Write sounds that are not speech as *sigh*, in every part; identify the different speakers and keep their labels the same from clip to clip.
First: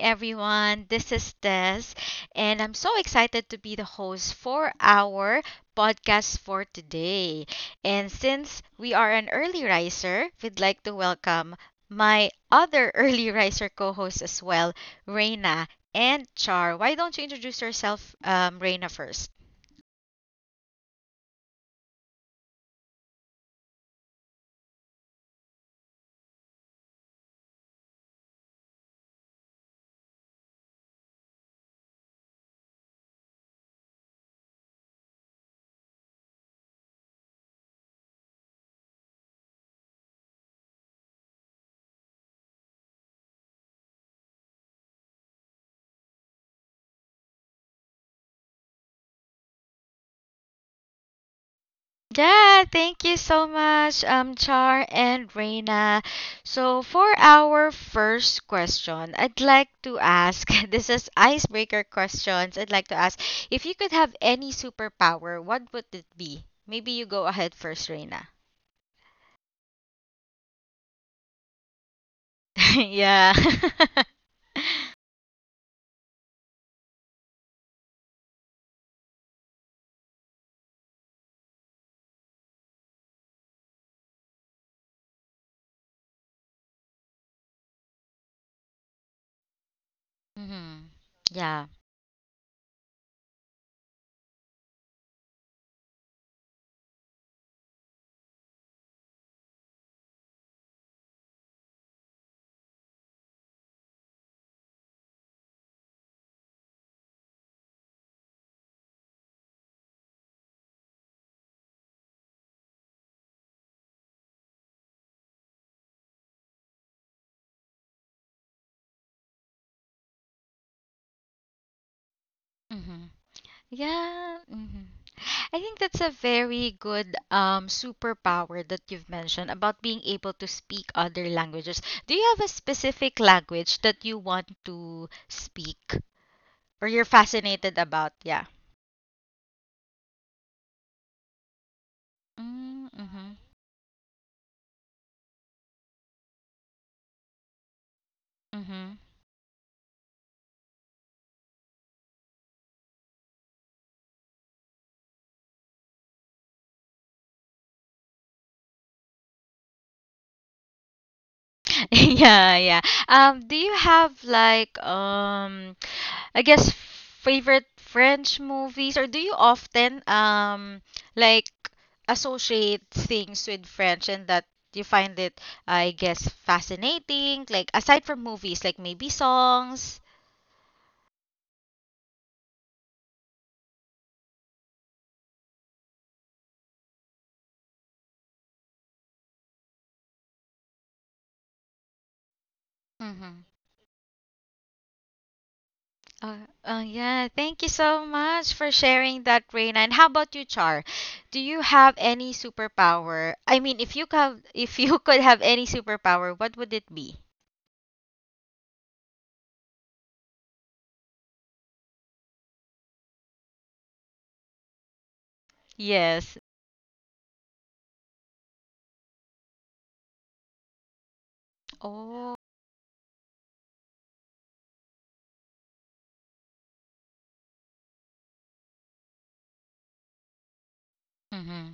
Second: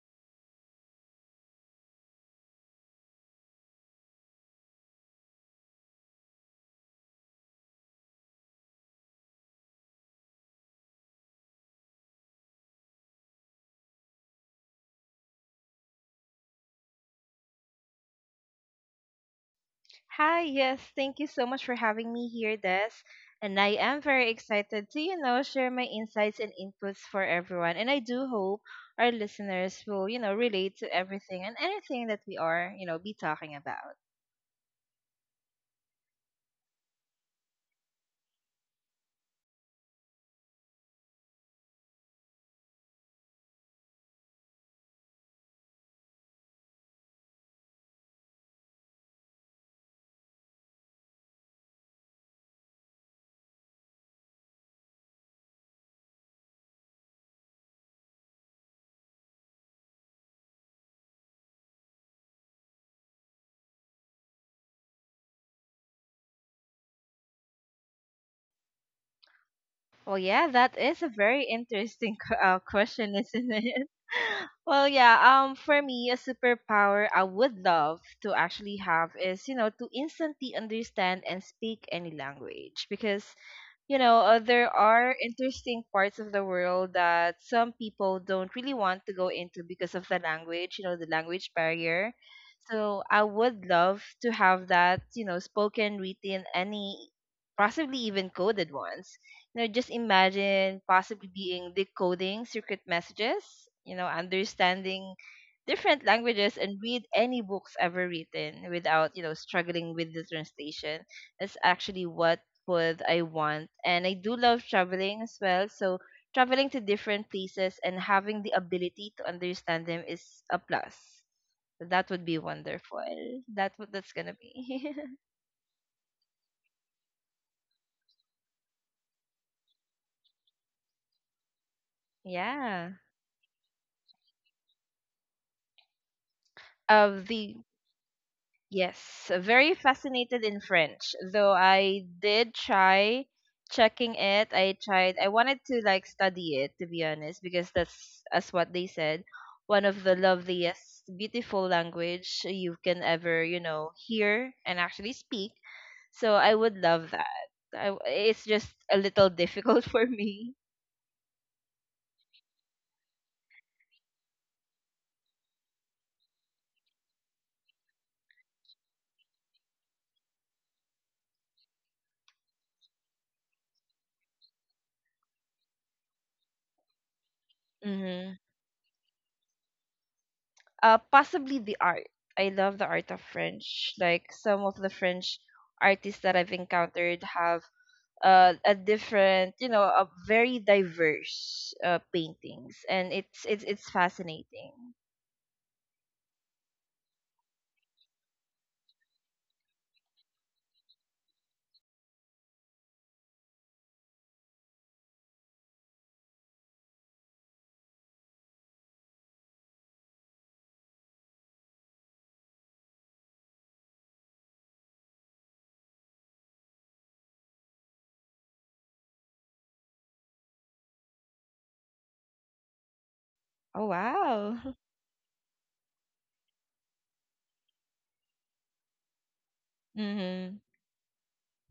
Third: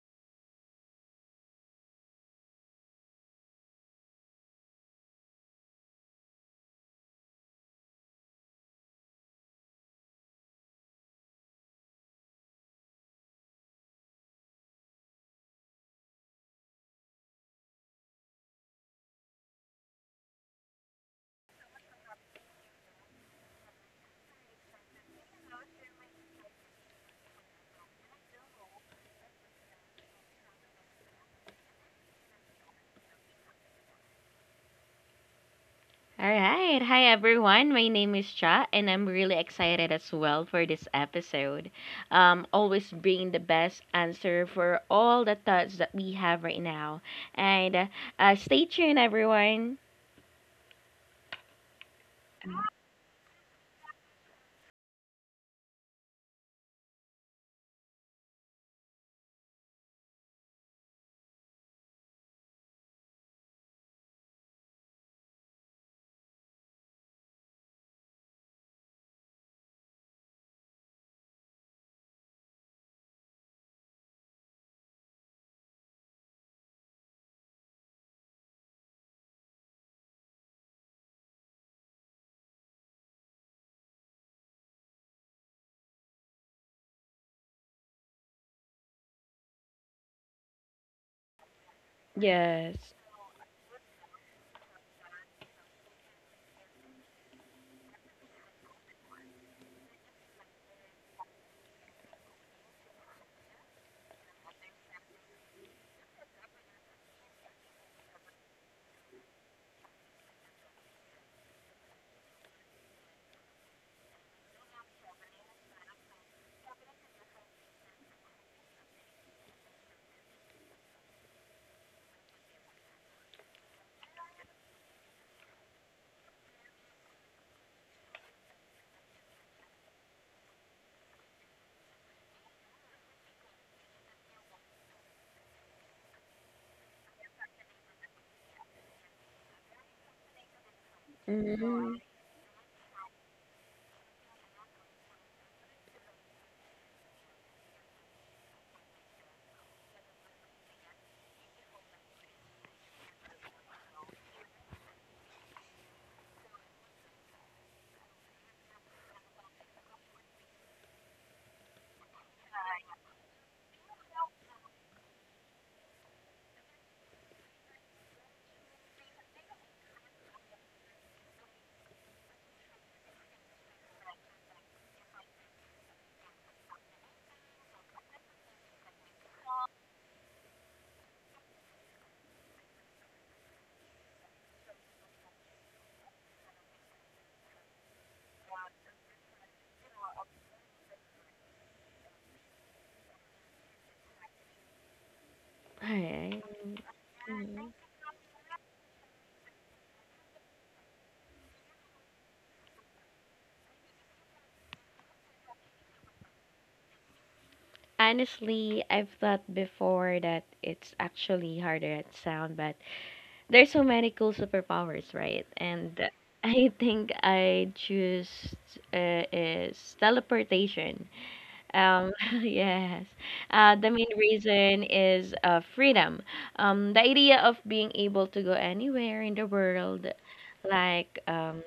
Speaker 1: everyone. This is Tess, and I'm so excited to be the host for our podcast for today. And since we are an early riser, we'd like to welcome my other *laughs* early riser co hosts as well, Reina and Char. Why don't you introduce yourself, Reina, first?
Speaker 2: Hi, yes, thank you so much for having me here, Des. And I am very excited to share my insights and inputs for everyone. And I do hope our listeners will relate to everything and anything that we are be talking about.
Speaker 3: All right. Hi, everyone. My name is Cha, and I'm really excited as well for this episode. Always bring the best answer for all the thoughts that we have right now. And Stay tuned, everyone.
Speaker 1: Yeah, thank you so much, Char and Reina. So, for our first question, I'd like to ask *laughs* this is icebreaker questions. I'd like to ask if you could have any superpower, what would it be? Maybe you go ahead first, Reina.
Speaker 2: Well, yeah, that is a very interesting *laughs*
Speaker 1: *laughs*
Speaker 2: question,
Speaker 1: Yeah.
Speaker 2: isn't it?
Speaker 1: *laughs*
Speaker 2: *laughs* Well, yeah, for me, a superpower I would love to actually have is to instantly understand and speak any language, because there are interesting parts of the world that some people don't really want to go into because of the language, you
Speaker 1: Hmm.
Speaker 2: know, the language
Speaker 1: Yeah.
Speaker 2: barrier.
Speaker 3: Yes.
Speaker 2: So I would love to have that spoken, written, any, possibly even coded ones. Just imagine possibly being decoding secret messages understanding different languages and read any books ever written without struggling with the translation. That's actually what food I want. And I do love traveling as well. So traveling to different places and having the ability to understand them is a plus. That would be wonderful.
Speaker 1: Mm-hmm.
Speaker 2: That's what that's gonna
Speaker 1: Yeah. Mhm.
Speaker 2: be.
Speaker 1: I think that's a very good superpower that you've mentioned about being able to speak other languages. Do
Speaker 2: *laughs*
Speaker 1: you have a
Speaker 2: Yeah.
Speaker 1: specific language that you want to speak or you're
Speaker 2: Of the
Speaker 1: fascinated about? Yeah.
Speaker 2: Yes, very fascinated in French. Though
Speaker 3: Mhm.
Speaker 2: I did try
Speaker 1: Mm-hmm.
Speaker 2: checking it. I wanted to like study it, to be honest, because that's as what they
Speaker 1: Mm-hmm.
Speaker 2: said, one of the loveliest beautiful language you can ever hear and actually speak. So I would love that. It's just a little difficult *laughs* for me.
Speaker 1: *laughs* Yeah, yeah. Do you have like I guess favorite French movies, or do you often like associate things with French, and that you find it, I guess, fascinating, like aside from
Speaker 2: Mm-hmm.
Speaker 1: movies, like maybe songs?
Speaker 2: Possibly the art. I love the art of French. Like some of the French artists that I've encountered have a different, a very diverse, paintings, and
Speaker 1: Mm-hmm.
Speaker 2: it's fascinating.
Speaker 3: All
Speaker 1: Uh,
Speaker 3: right.
Speaker 1: yeah, thank you so much for sharing that, Reina. And how about you, Char? Do you have any superpower? I mean, if you have, *laughs* if you could have any superpower, what would it be?
Speaker 3: Honestly, I've thought before that it's actually harder at sound, but there's so many cool superpowers, right? And
Speaker 1: Yes.
Speaker 3: I think I choose is teleportation. Um,
Speaker 1: Oh.
Speaker 3: *laughs* yes.
Speaker 2: Oh,
Speaker 3: The main
Speaker 2: wow.
Speaker 3: reason is freedom. The idea of being able to go anywhere in the
Speaker 2: *laughs*
Speaker 3: world,
Speaker 2: Mm-hmm.
Speaker 3: like
Speaker 1: Mm-hmm.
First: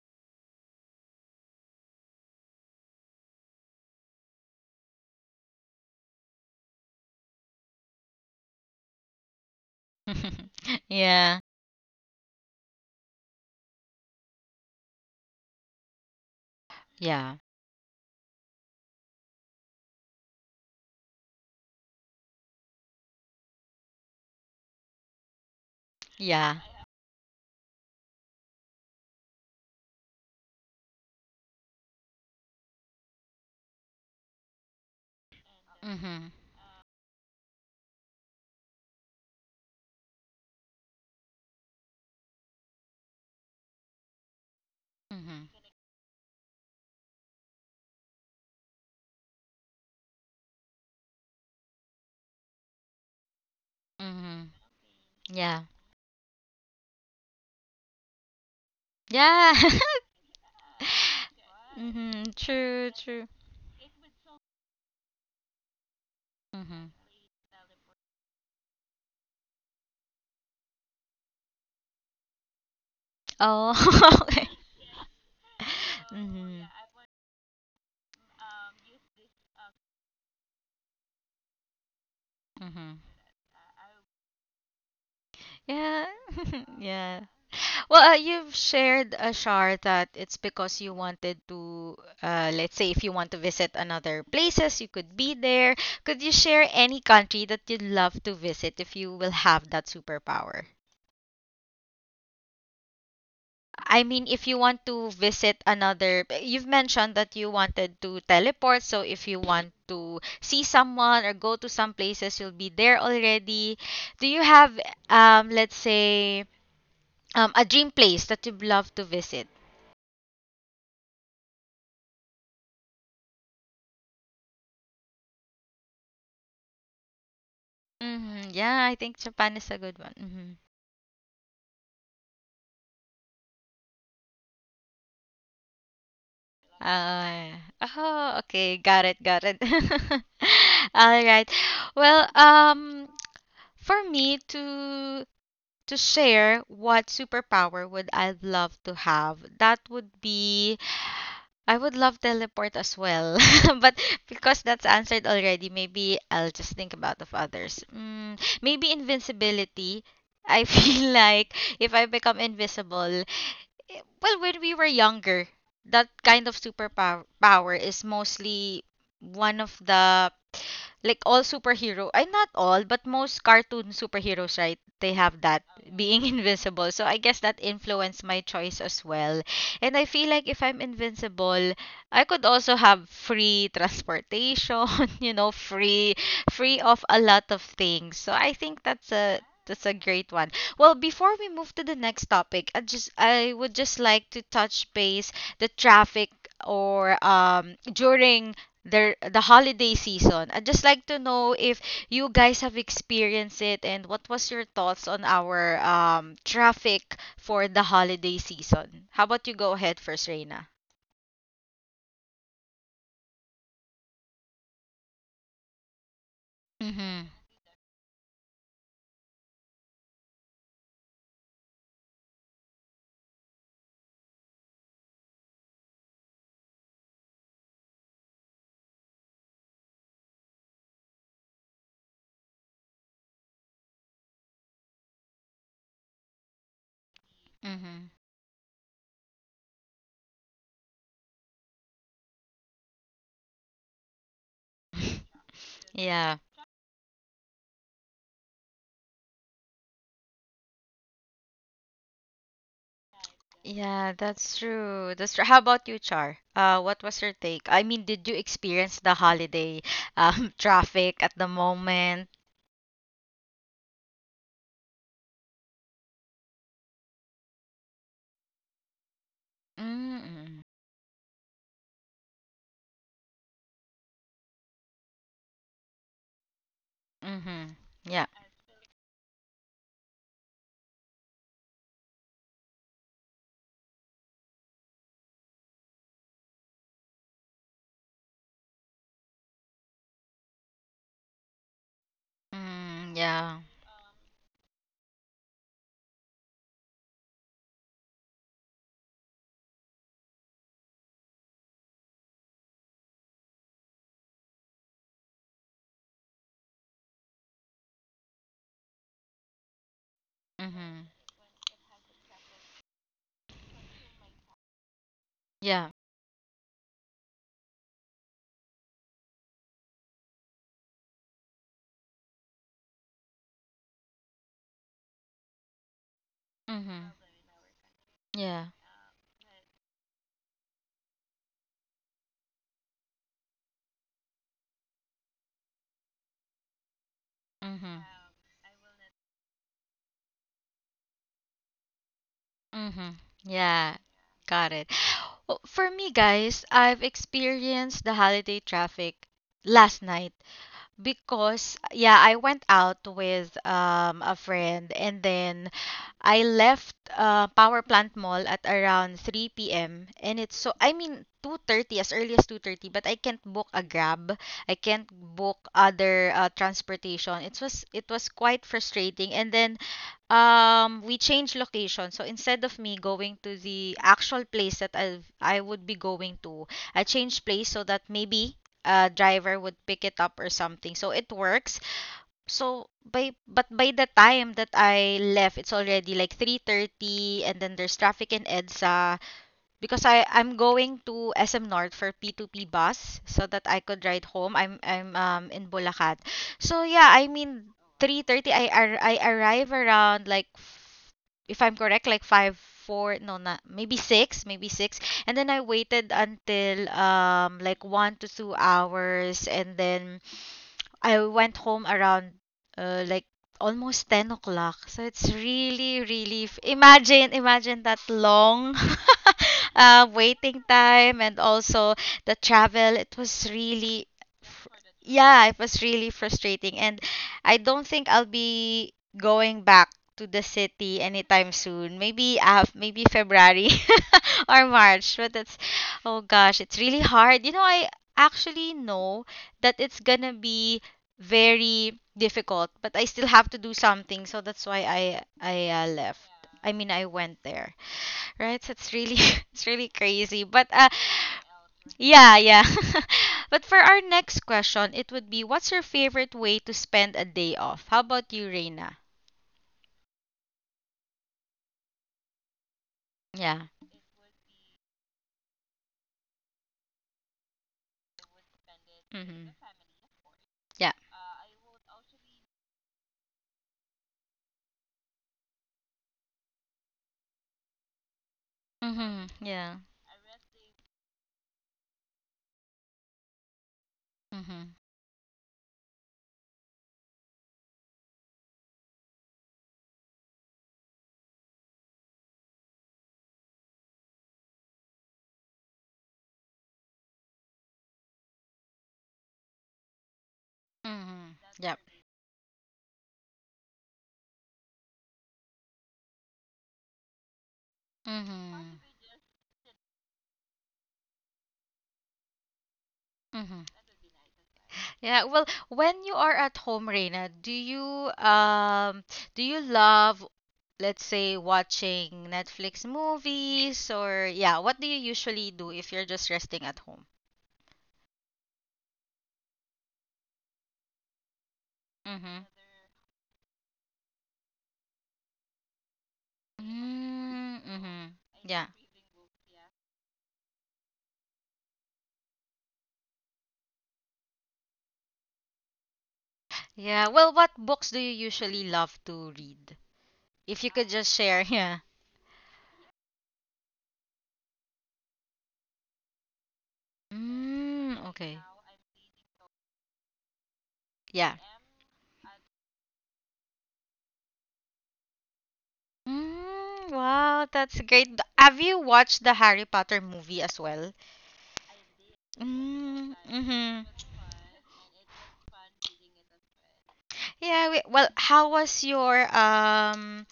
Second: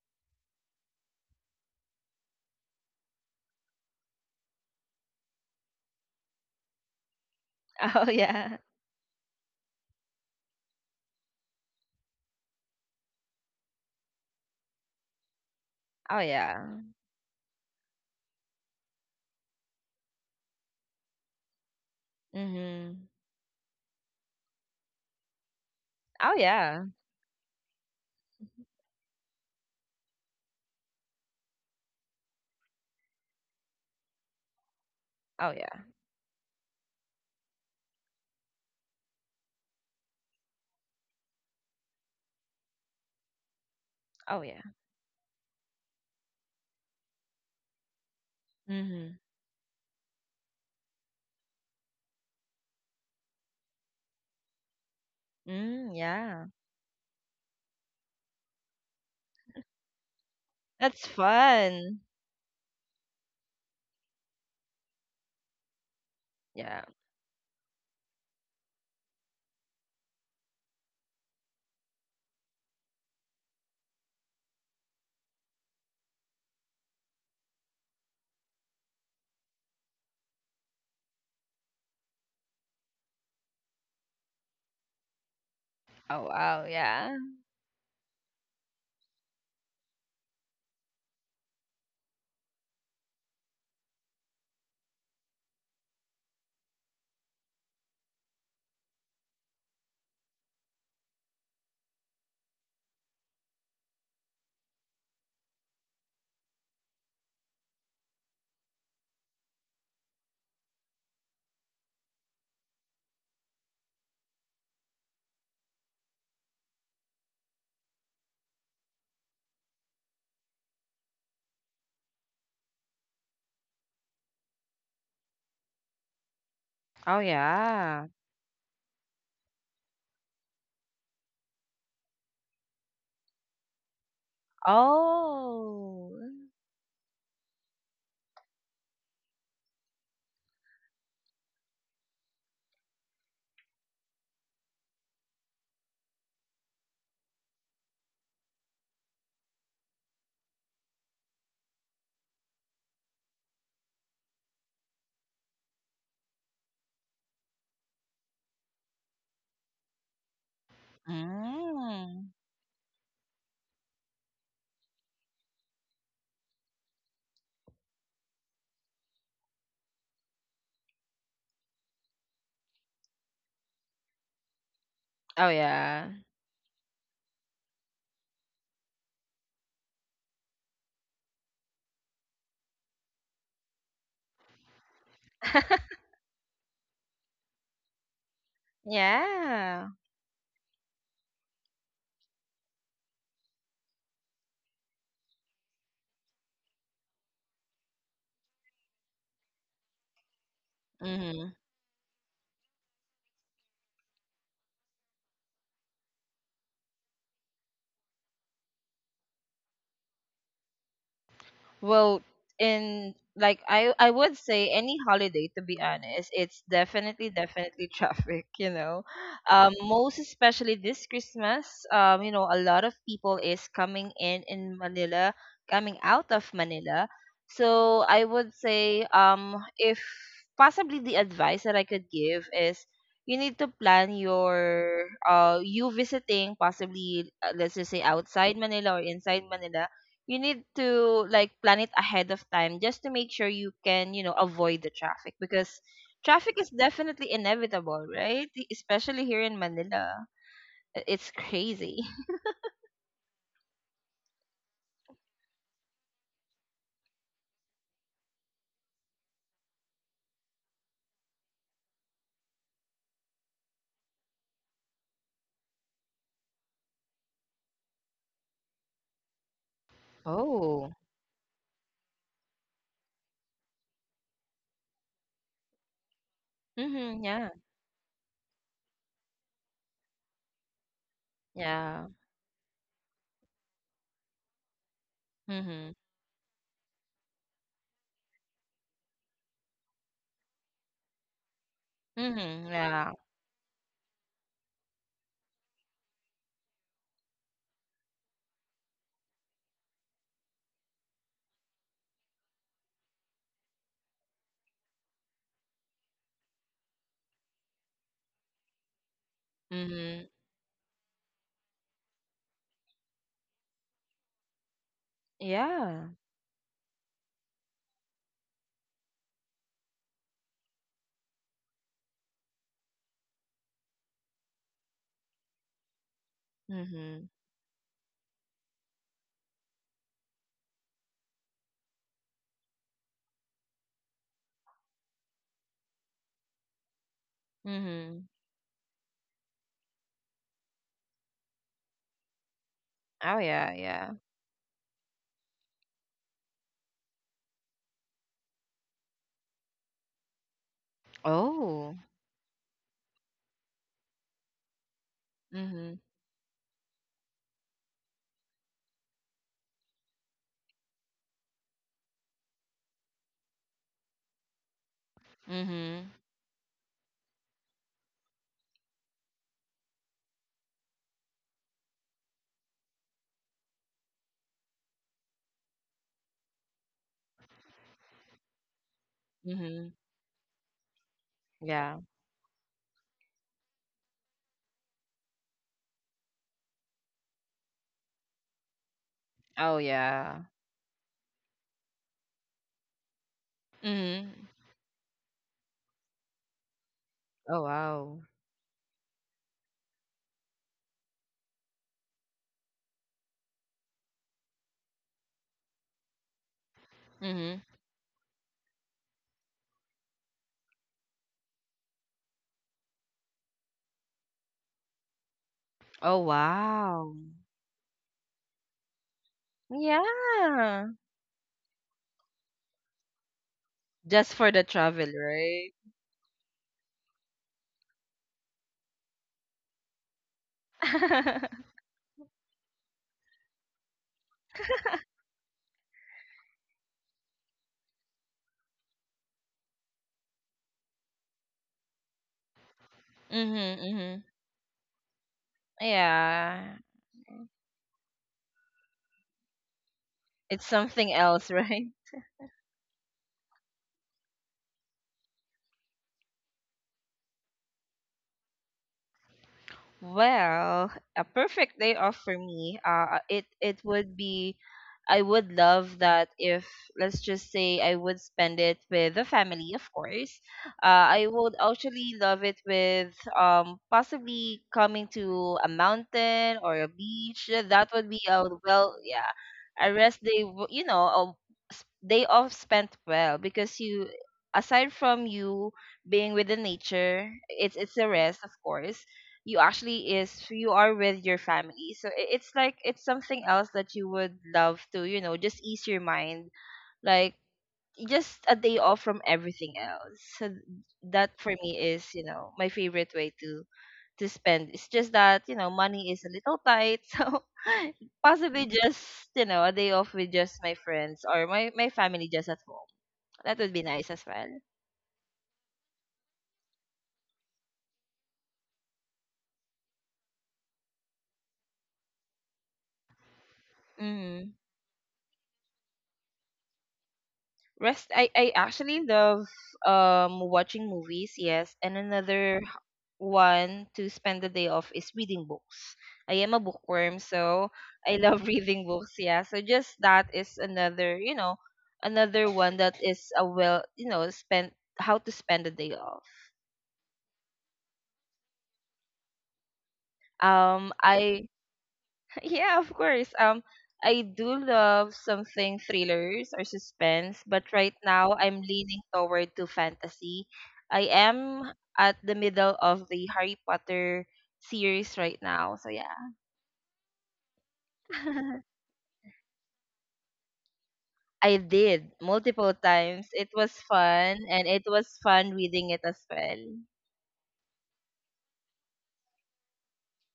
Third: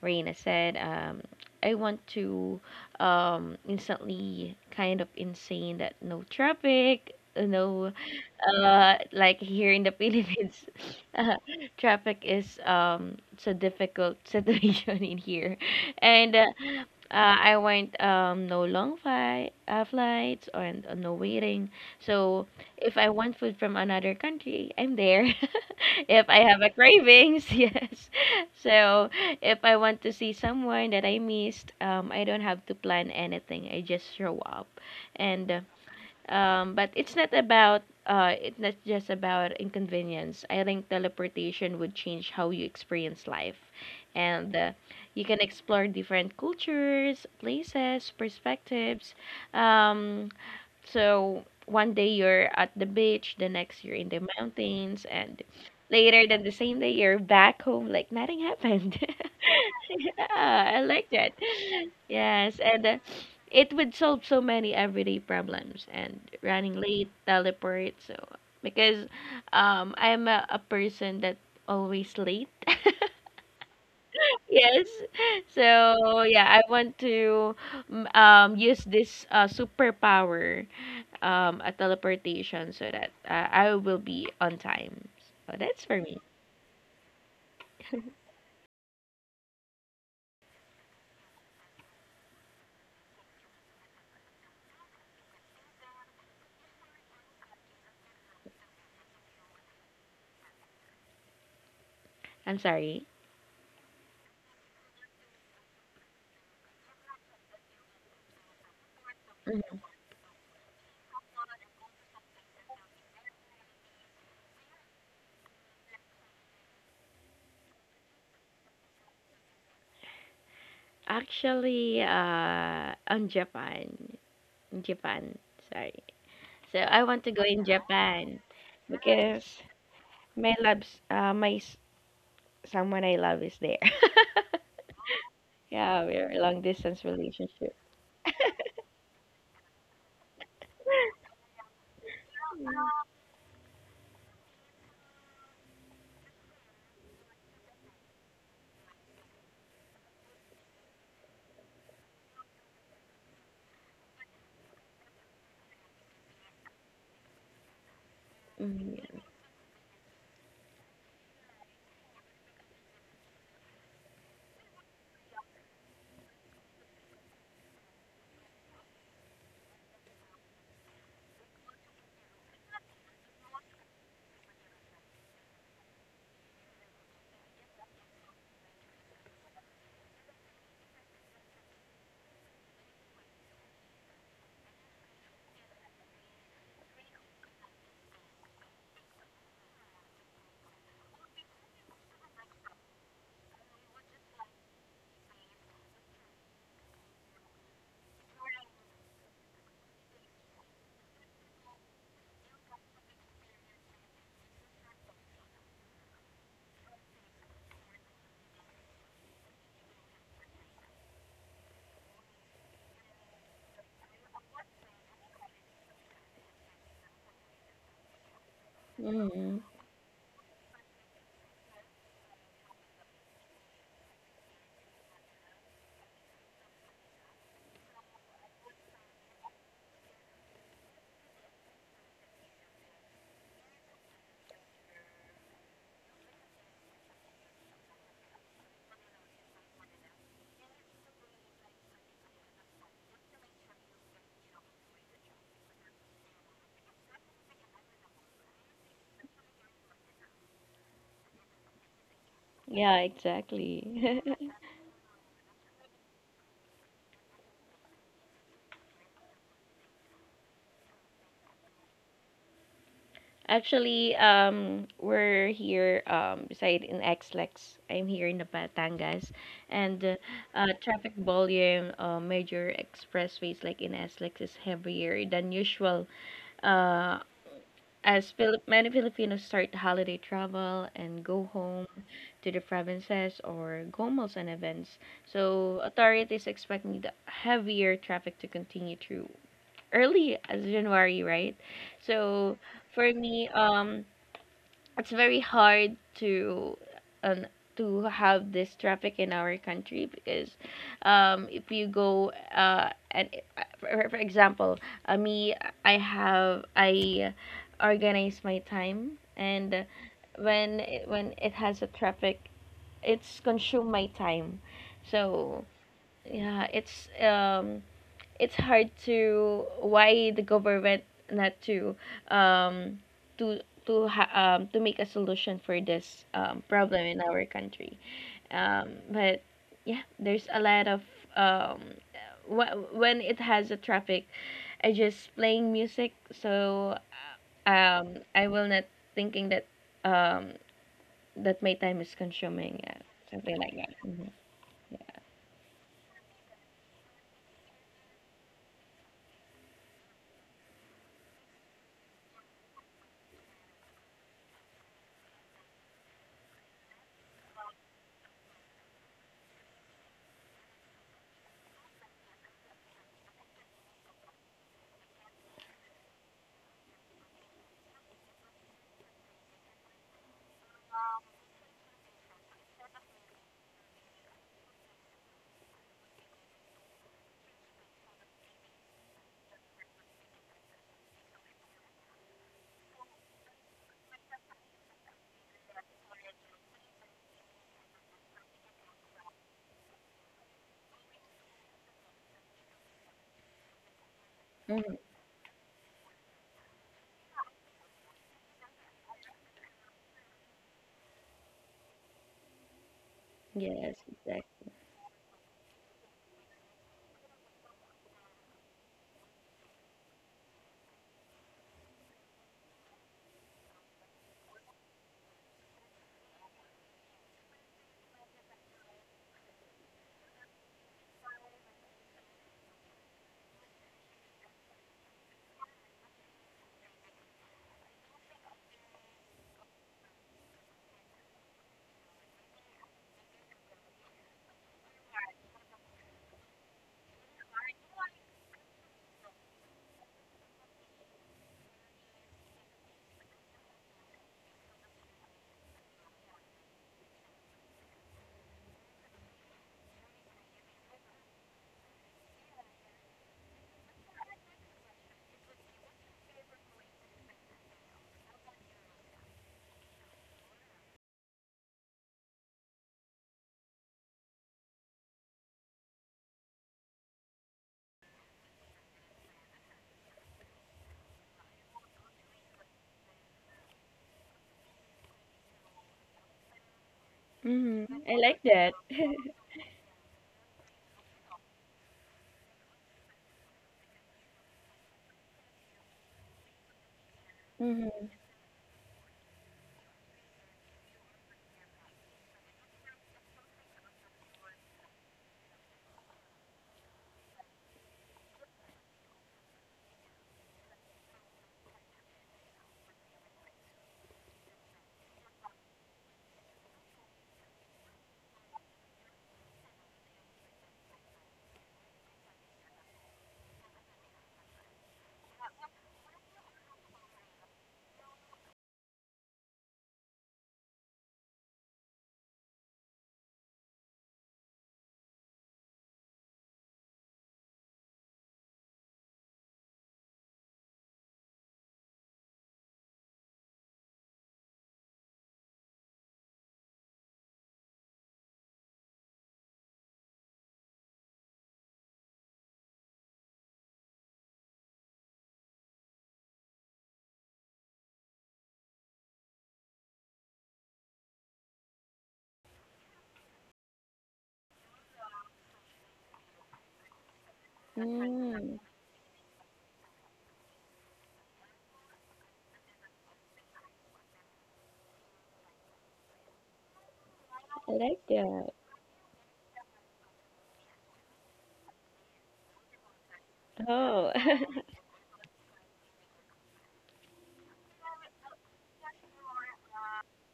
Speaker 3: Reina said, I want to instantly kind of insane that no traffic, no
Speaker 2: Oh, yeah.
Speaker 3: like here in the Philippines
Speaker 1: *laughs*
Speaker 3: *laughs* uh,
Speaker 1: Yeah.
Speaker 3: traffic is it's a difficult *laughs* situation in here
Speaker 2: Oh,
Speaker 3: and
Speaker 2: yeah.
Speaker 1: Yeah.
Speaker 3: I went no long flight flights or and no waiting, so if
Speaker 2: Mm-hmm.
Speaker 3: I want food from another country, I'm there. *laughs* If
Speaker 2: Oh,
Speaker 3: I have
Speaker 1: Yeah.
Speaker 3: a
Speaker 2: yeah.
Speaker 3: cravings, *laughs* yes. So if I want to see someone that I missed, I don't have to plan anything, I just show up. And
Speaker 2: Oh, yeah.
Speaker 1: Mhm.
Speaker 3: But it's not about it's not just about inconvenience. I think teleportation would change how you experience life,
Speaker 2: Oh,
Speaker 3: and
Speaker 2: yeah.
Speaker 3: you can
Speaker 1: Mhm.
Speaker 3: explore different cultures, places, perspectives.
Speaker 2: Mm-hmm.
Speaker 3: Um, so one day you're at the beach, the next you're in the
Speaker 1: Mhm.
Speaker 3: mountains, and
Speaker 1: Yeah.
Speaker 2: Mm,
Speaker 3: later than
Speaker 2: yeah,
Speaker 3: the same day you're back home like nothing happened.
Speaker 1: Yeah.
Speaker 3: *laughs* Yeah, I like
Speaker 2: that's
Speaker 3: that. *laughs*
Speaker 1: *laughs*
Speaker 2: fun.
Speaker 1: Mhm.
Speaker 3: Yes, and
Speaker 1: True. True.
Speaker 3: It would solve so many everyday problems and running
Speaker 2: Yeah.
Speaker 1: Mhm.
Speaker 3: late, teleport. So because I'm a person that always late. *laughs*
Speaker 1: Oh. *laughs* Okay.
Speaker 3: Yes. So yeah, I
Speaker 1: Mhm.
Speaker 3: want to use this superpower, a teleportation, so
Speaker 1: Mhm.
Speaker 3: that I will be on time. So that's for
Speaker 1: Yeah.
Speaker 3: me.
Speaker 2: Oh,
Speaker 1: *laughs*
Speaker 2: wow. Yeah.
Speaker 1: Yeah. Well, you've shared a shar that it's because you wanted to, let's say, if you want to visit another places, you could be there. Could you share any country that you'd love to visit if you will have that superpower?
Speaker 3: I'm sorry.
Speaker 1: I mean, if you want to visit another, you've mentioned that you wanted to teleport. So if you want
Speaker 3: Mhm.
Speaker 1: to see someone or go to some places, you'll be there already. Do you have, let's say, a dream place that you'd love to visit?
Speaker 3: Actually, on Japan. Japan. Sorry. So I
Speaker 2: Oh,
Speaker 3: want to go in
Speaker 2: yeah.
Speaker 3: Japan
Speaker 1: Mm-hmm. Yeah, I think
Speaker 3: because
Speaker 1: Japan is a good one. Mm-hmm.
Speaker 3: my loves, someone I love is there. *laughs* Yeah,
Speaker 2: Oh.
Speaker 3: we're a long distance
Speaker 1: Uh,
Speaker 3: relationship.
Speaker 1: *laughs* oh, okay, got it, got it. *laughs* All
Speaker 3: *laughs*
Speaker 1: right. Well, for me to share what superpower would I love to have, that would be I would love teleport as well. *laughs* But because that's answered already, maybe I'll just think about of others. Maybe
Speaker 3: Mm, yeah.
Speaker 1: invincibility. I *laughs* feel like if I
Speaker 2: Mm.
Speaker 1: become invisible, well, when we were younger, that kind of superpower power is mostly one of the, like, all superhero, I not all but most cartoon superheroes, right? They have
Speaker 2: Oh,
Speaker 1: that
Speaker 2: yeah.
Speaker 1: being *laughs* invincible, so I guess that influenced my choice as well. And I feel like if I'm invincible, I could also have free transportation *laughs* you know
Speaker 2: *laughs*
Speaker 1: free free of a lot of things, so I think that's a
Speaker 2: Yeah.
Speaker 1: great one. Well, before we move to the next topic, I would just like to touch base the traffic, or during the holiday season. I'd just like to
Speaker 2: Hmm.
Speaker 1: know if you guys have experienced it, and what was your thoughts on our traffic for the holiday season. How about you go ahead first, Reina?
Speaker 2: Well, in like I would say any holiday, to be honest, it's definitely
Speaker 1: Mhm.
Speaker 2: definitely *laughs* traffic.
Speaker 3: Mhm.
Speaker 2: Most especially this Christmas, a lot of people is coming in Manila, coming out of Manila. So I would say if, possibly, the advice that I could give is you need to plan your you visiting, possibly, let's just say
Speaker 1: Mhm.
Speaker 2: outside Manila or inside Manila, you need to like plan it ahead of time just to make sure you can avoid the traffic,
Speaker 1: *laughs*
Speaker 2: because
Speaker 1: Yeah.
Speaker 2: traffic is definitely inevitable, right? Especially here in manila, it's crazy. *laughs*
Speaker 3: Yeah,
Speaker 1: Yeah,
Speaker 3: exactly. *laughs*
Speaker 1: that's true. That's true. How about you, Char? What was your take? I mean, did you experience the holiday *laughs* traffic at the moment?
Speaker 3: Actually, we're here beside in Xlex. I'm here in the Batangas, and
Speaker 1: Mm-hmm.
Speaker 2: Oh.
Speaker 3: traffic volume, major expressways like in Xlex is heavier than usual. Uh,
Speaker 2: Mm-hmm. Yeah,
Speaker 1: Mm-hmm. Yeah.
Speaker 3: As Philip, many Filipinos start holiday travel and go home
Speaker 2: yeah.
Speaker 3: to the provinces or go malls and events, so
Speaker 2: Mm-hmm.
Speaker 3: authorities expect the heavier traffic to continue through early as January, right? So
Speaker 2: Hmm. Yeah.
Speaker 3: for
Speaker 1: Mm,
Speaker 3: me,
Speaker 1: yeah.
Speaker 3: it's very hard um, to have this traffic in our country because if you go and for example, me, I organize my time, and
Speaker 2: Hmm.
Speaker 1: Mm-hmm.
Speaker 3: when it has a traffic it's consume my time. So
Speaker 1: Yeah.
Speaker 2: Yeah.
Speaker 3: yeah, it's hard to why the government not to um to to to make a solution for this problem
Speaker 1: Mm-hmm.
Speaker 3: in
Speaker 2: Hmm.
Speaker 3: our country.
Speaker 1: Yeah.
Speaker 3: But yeah, there's a lot of um when it has a traffic, I just playing music. So
Speaker 1: Mm-hmm.
Speaker 2: Hmm.
Speaker 3: I will not thinking that um that my time is consuming. Yeah,
Speaker 1: Mm-hmm.
Speaker 2: Oh,
Speaker 3: something
Speaker 2: yeah,
Speaker 3: like that.
Speaker 1: Yeah.
Speaker 2: yeah.
Speaker 3: Hmm.
Speaker 1: Got it.
Speaker 3: Yeah.
Speaker 1: Well, for me, guys, I've experienced the holiday traffic last night because,
Speaker 2: Oh.
Speaker 1: yeah, I went out with a friend, and then
Speaker 2: Hmm.
Speaker 1: I left Power Plant Mall at around 3 p.m., and it's so I mean 2:30, as early as 2:30, but I can't book a Grab. I can't book
Speaker 2: Hmm.
Speaker 1: other transportation. It was quite frustrating, and then We changed location. So instead of me going to the actual place that I would be going to, I changed place so that maybe a driver would
Speaker 2: Hmm.
Speaker 1: pick it up or something. So it works.
Speaker 2: Yeah.
Speaker 1: So by but by the time that I left, it's already like 3:30, and then there's traffic in EDSA,
Speaker 2: Oh,
Speaker 1: because I
Speaker 2: yeah.
Speaker 1: I'm going to SM North for P2P bus so that I could ride
Speaker 2: Hmm.
Speaker 1: home. I'm
Speaker 3: Hmm.
Speaker 1: I'm um in Bulacan. So yeah, I
Speaker 2: Oh,
Speaker 1: mean
Speaker 2: wow.
Speaker 1: 3:30, I arrive around like if I'm correct like 5 4, no, not
Speaker 3: Yes,
Speaker 1: maybe 6,
Speaker 3: exactly.
Speaker 1: maybe 6, and then I waited until
Speaker 2: Hmm.
Speaker 1: like 1 to 2 hours, and then I went home around like almost 10 o'clock. So it's
Speaker 2: Oh,
Speaker 1: really, really. F-
Speaker 2: wow.
Speaker 1: imagine, imagine that long *laughs*
Speaker 2: Yeah.
Speaker 1: waiting time, and also the travel. It was really.
Speaker 2: Just for the
Speaker 1: fr-
Speaker 2: travel,
Speaker 1: Yeah, it
Speaker 2: right?
Speaker 1: was really frustrating. And I don't think I'll be going back to the
Speaker 2: *laughs*
Speaker 1: city anytime
Speaker 2: Mhm,
Speaker 1: soon. Maybe February *laughs* or March. But it's, oh gosh, it's really hard. I actually know that it's gonna be very difficult, but I still have to do
Speaker 2: mhm.
Speaker 1: something, so that's why I left.
Speaker 2: Yeah.
Speaker 1: I mean, I went there, right? So it's really *laughs* it's really crazy,
Speaker 2: It's
Speaker 1: but
Speaker 2: something else, *laughs* right?
Speaker 1: yeah, yeah. *laughs* But for our next question, it would be, what's your favorite way to spend a day off? How about you, Reina?
Speaker 2: Well, a perfect day off for me. It
Speaker 1: Yeah.
Speaker 2: it would be, I would love that if, let's just say, I would spend it with the
Speaker 1: Mhm.
Speaker 2: family, of course.
Speaker 1: Yeah.
Speaker 2: Uh, I would actually love it with possibly coming to a mountain or a beach.
Speaker 3: Hmm.
Speaker 2: That would
Speaker 3: I
Speaker 2: be
Speaker 3: like
Speaker 2: a
Speaker 3: that.
Speaker 2: well,
Speaker 1: Mhm.
Speaker 2: yeah,
Speaker 3: *laughs*
Speaker 1: Yeah.
Speaker 2: a rest day. A day off spent well, because you
Speaker 1: Mhm.
Speaker 2: aside from you being with the nature, it's a
Speaker 3: Hmm.
Speaker 2: rest. Of course, you actually is you are with your family, so it's like it's something else that you would love to, just ease your mind, like just a day off from everything else, so that
Speaker 1: Mhm.
Speaker 2: for me
Speaker 1: Yep.
Speaker 2: is, my favorite way to spend. It's just that money is a little tight, *laughs* so possibly
Speaker 1: Mhm.
Speaker 2: just a day off with just my friends or my family just at home, that
Speaker 1: Mhm.
Speaker 2: would be nice as well.
Speaker 1: Yeah, well, when you are at home, Reina, do you love, let's say, watching Netflix movies, or
Speaker 2: Mm-hmm.
Speaker 1: yeah, what do you usually do if you're just resting at home?
Speaker 2: Rest. I actually love watching movies. Yes, and
Speaker 1: Mm-hmm.
Speaker 2: another one to spend the day off is reading books. I am a bookworm, so
Speaker 1: Mm-hmm.
Speaker 2: I love *laughs*
Speaker 1: Yeah.
Speaker 2: reading books. Yeah, so just that is another, another one that is a well, spend, how to spend the day off.
Speaker 1: Yeah. Well, what books do you usually love to read? If you could just share, *laughs*
Speaker 2: I
Speaker 1: yeah.
Speaker 2: Yeah, of course. I do love something thrillers or suspense, but right
Speaker 1: Mm,
Speaker 2: now
Speaker 1: okay.
Speaker 3: Mm,
Speaker 2: I'm leaning toward to fantasy. I
Speaker 1: Yeah.
Speaker 2: am at the middle of the Harry Potter series right now, so yeah.
Speaker 1: Mm, wow,
Speaker 3: I
Speaker 1: that's
Speaker 3: like
Speaker 1: great.
Speaker 3: that.
Speaker 1: Have
Speaker 2: *laughs*
Speaker 1: you watched the Harry Potter movie as well?
Speaker 2: I did multiple
Speaker 1: Mm,
Speaker 2: times. It was
Speaker 1: mm-hmm.
Speaker 3: Oh.
Speaker 2: fun,
Speaker 3: *laughs*
Speaker 2: and it was fun reading it as well.
Speaker 1: Yeah, well, how was your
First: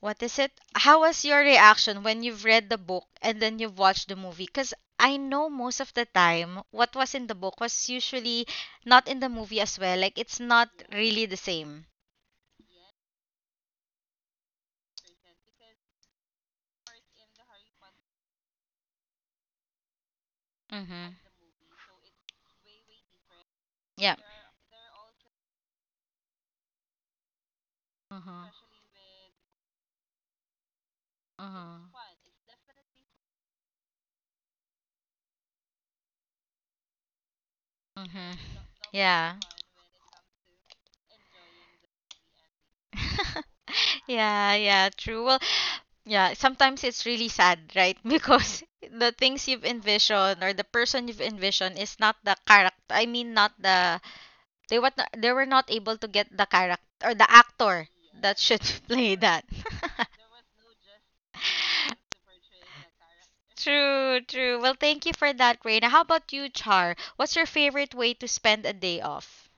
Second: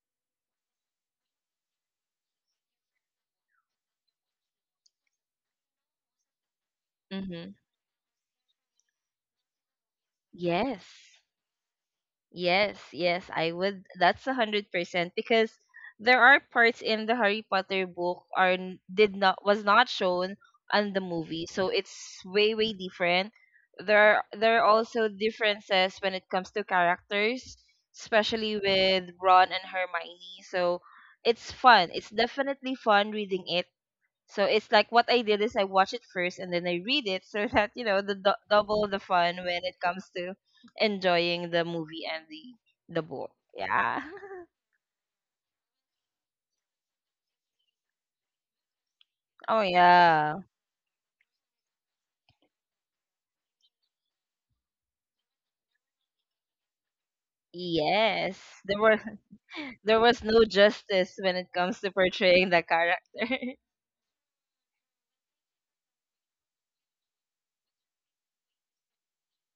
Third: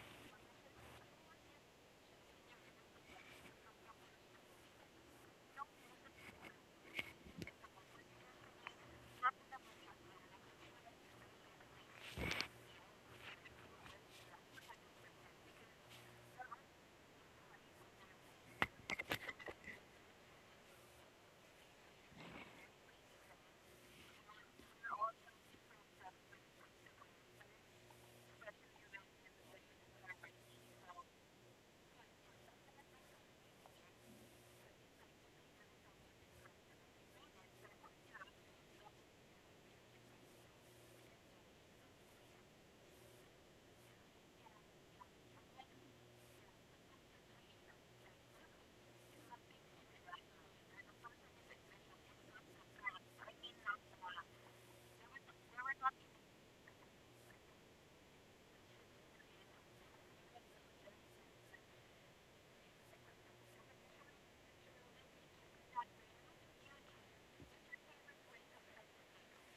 Speaker 1: what is it? How was your reaction when you've read the book and then you've watched the movie? Because I know most of the time what was in the
Speaker 2: Mm-hmm.
Speaker 1: book was usually not in the movie as well. Like, it's not
Speaker 2: Yes.
Speaker 1: really the same.
Speaker 2: Yes, yes, I would. That's 100%, because there are parts in the Harry Potter book are n- did not was not shown on the
Speaker 1: Mm-hmm.
Speaker 2: movie, so it's way way different.
Speaker 1: Yeah.
Speaker 2: There are also differences when it comes to characters, especially
Speaker 1: Mm-hmm.
Speaker 2: with Ron and Hermione. So it's fun.
Speaker 1: Mm-hmm.
Speaker 2: It's definitely fun reading it, so it's like what I did is I watch it first and then I read it, so *laughs* that the
Speaker 1: Mm-hmm.
Speaker 2: double the
Speaker 1: Yeah.
Speaker 2: fun when it comes to enjoying the movie and the book.
Speaker 1: *laughs*
Speaker 2: Yeah. *laughs*
Speaker 1: Yeah, yeah, true. Well, yeah, sometimes it's really sad, right? *laughs* Because the things
Speaker 2: Oh,
Speaker 1: you've
Speaker 2: yeah.
Speaker 1: envisioned or the person you've envisioned is not the character. I mean, not the they what they were not able to get the character or the actor that
Speaker 2: Yes.
Speaker 1: should
Speaker 2: There
Speaker 1: *laughs*
Speaker 2: were
Speaker 1: play that.
Speaker 2: *laughs* there
Speaker 1: *laughs*
Speaker 2: was no justice when it comes to portraying the character. *laughs*
Speaker 1: True, true. Well, thank you for that, Reina. How about you, Char? What's your favorite way to spend a day off?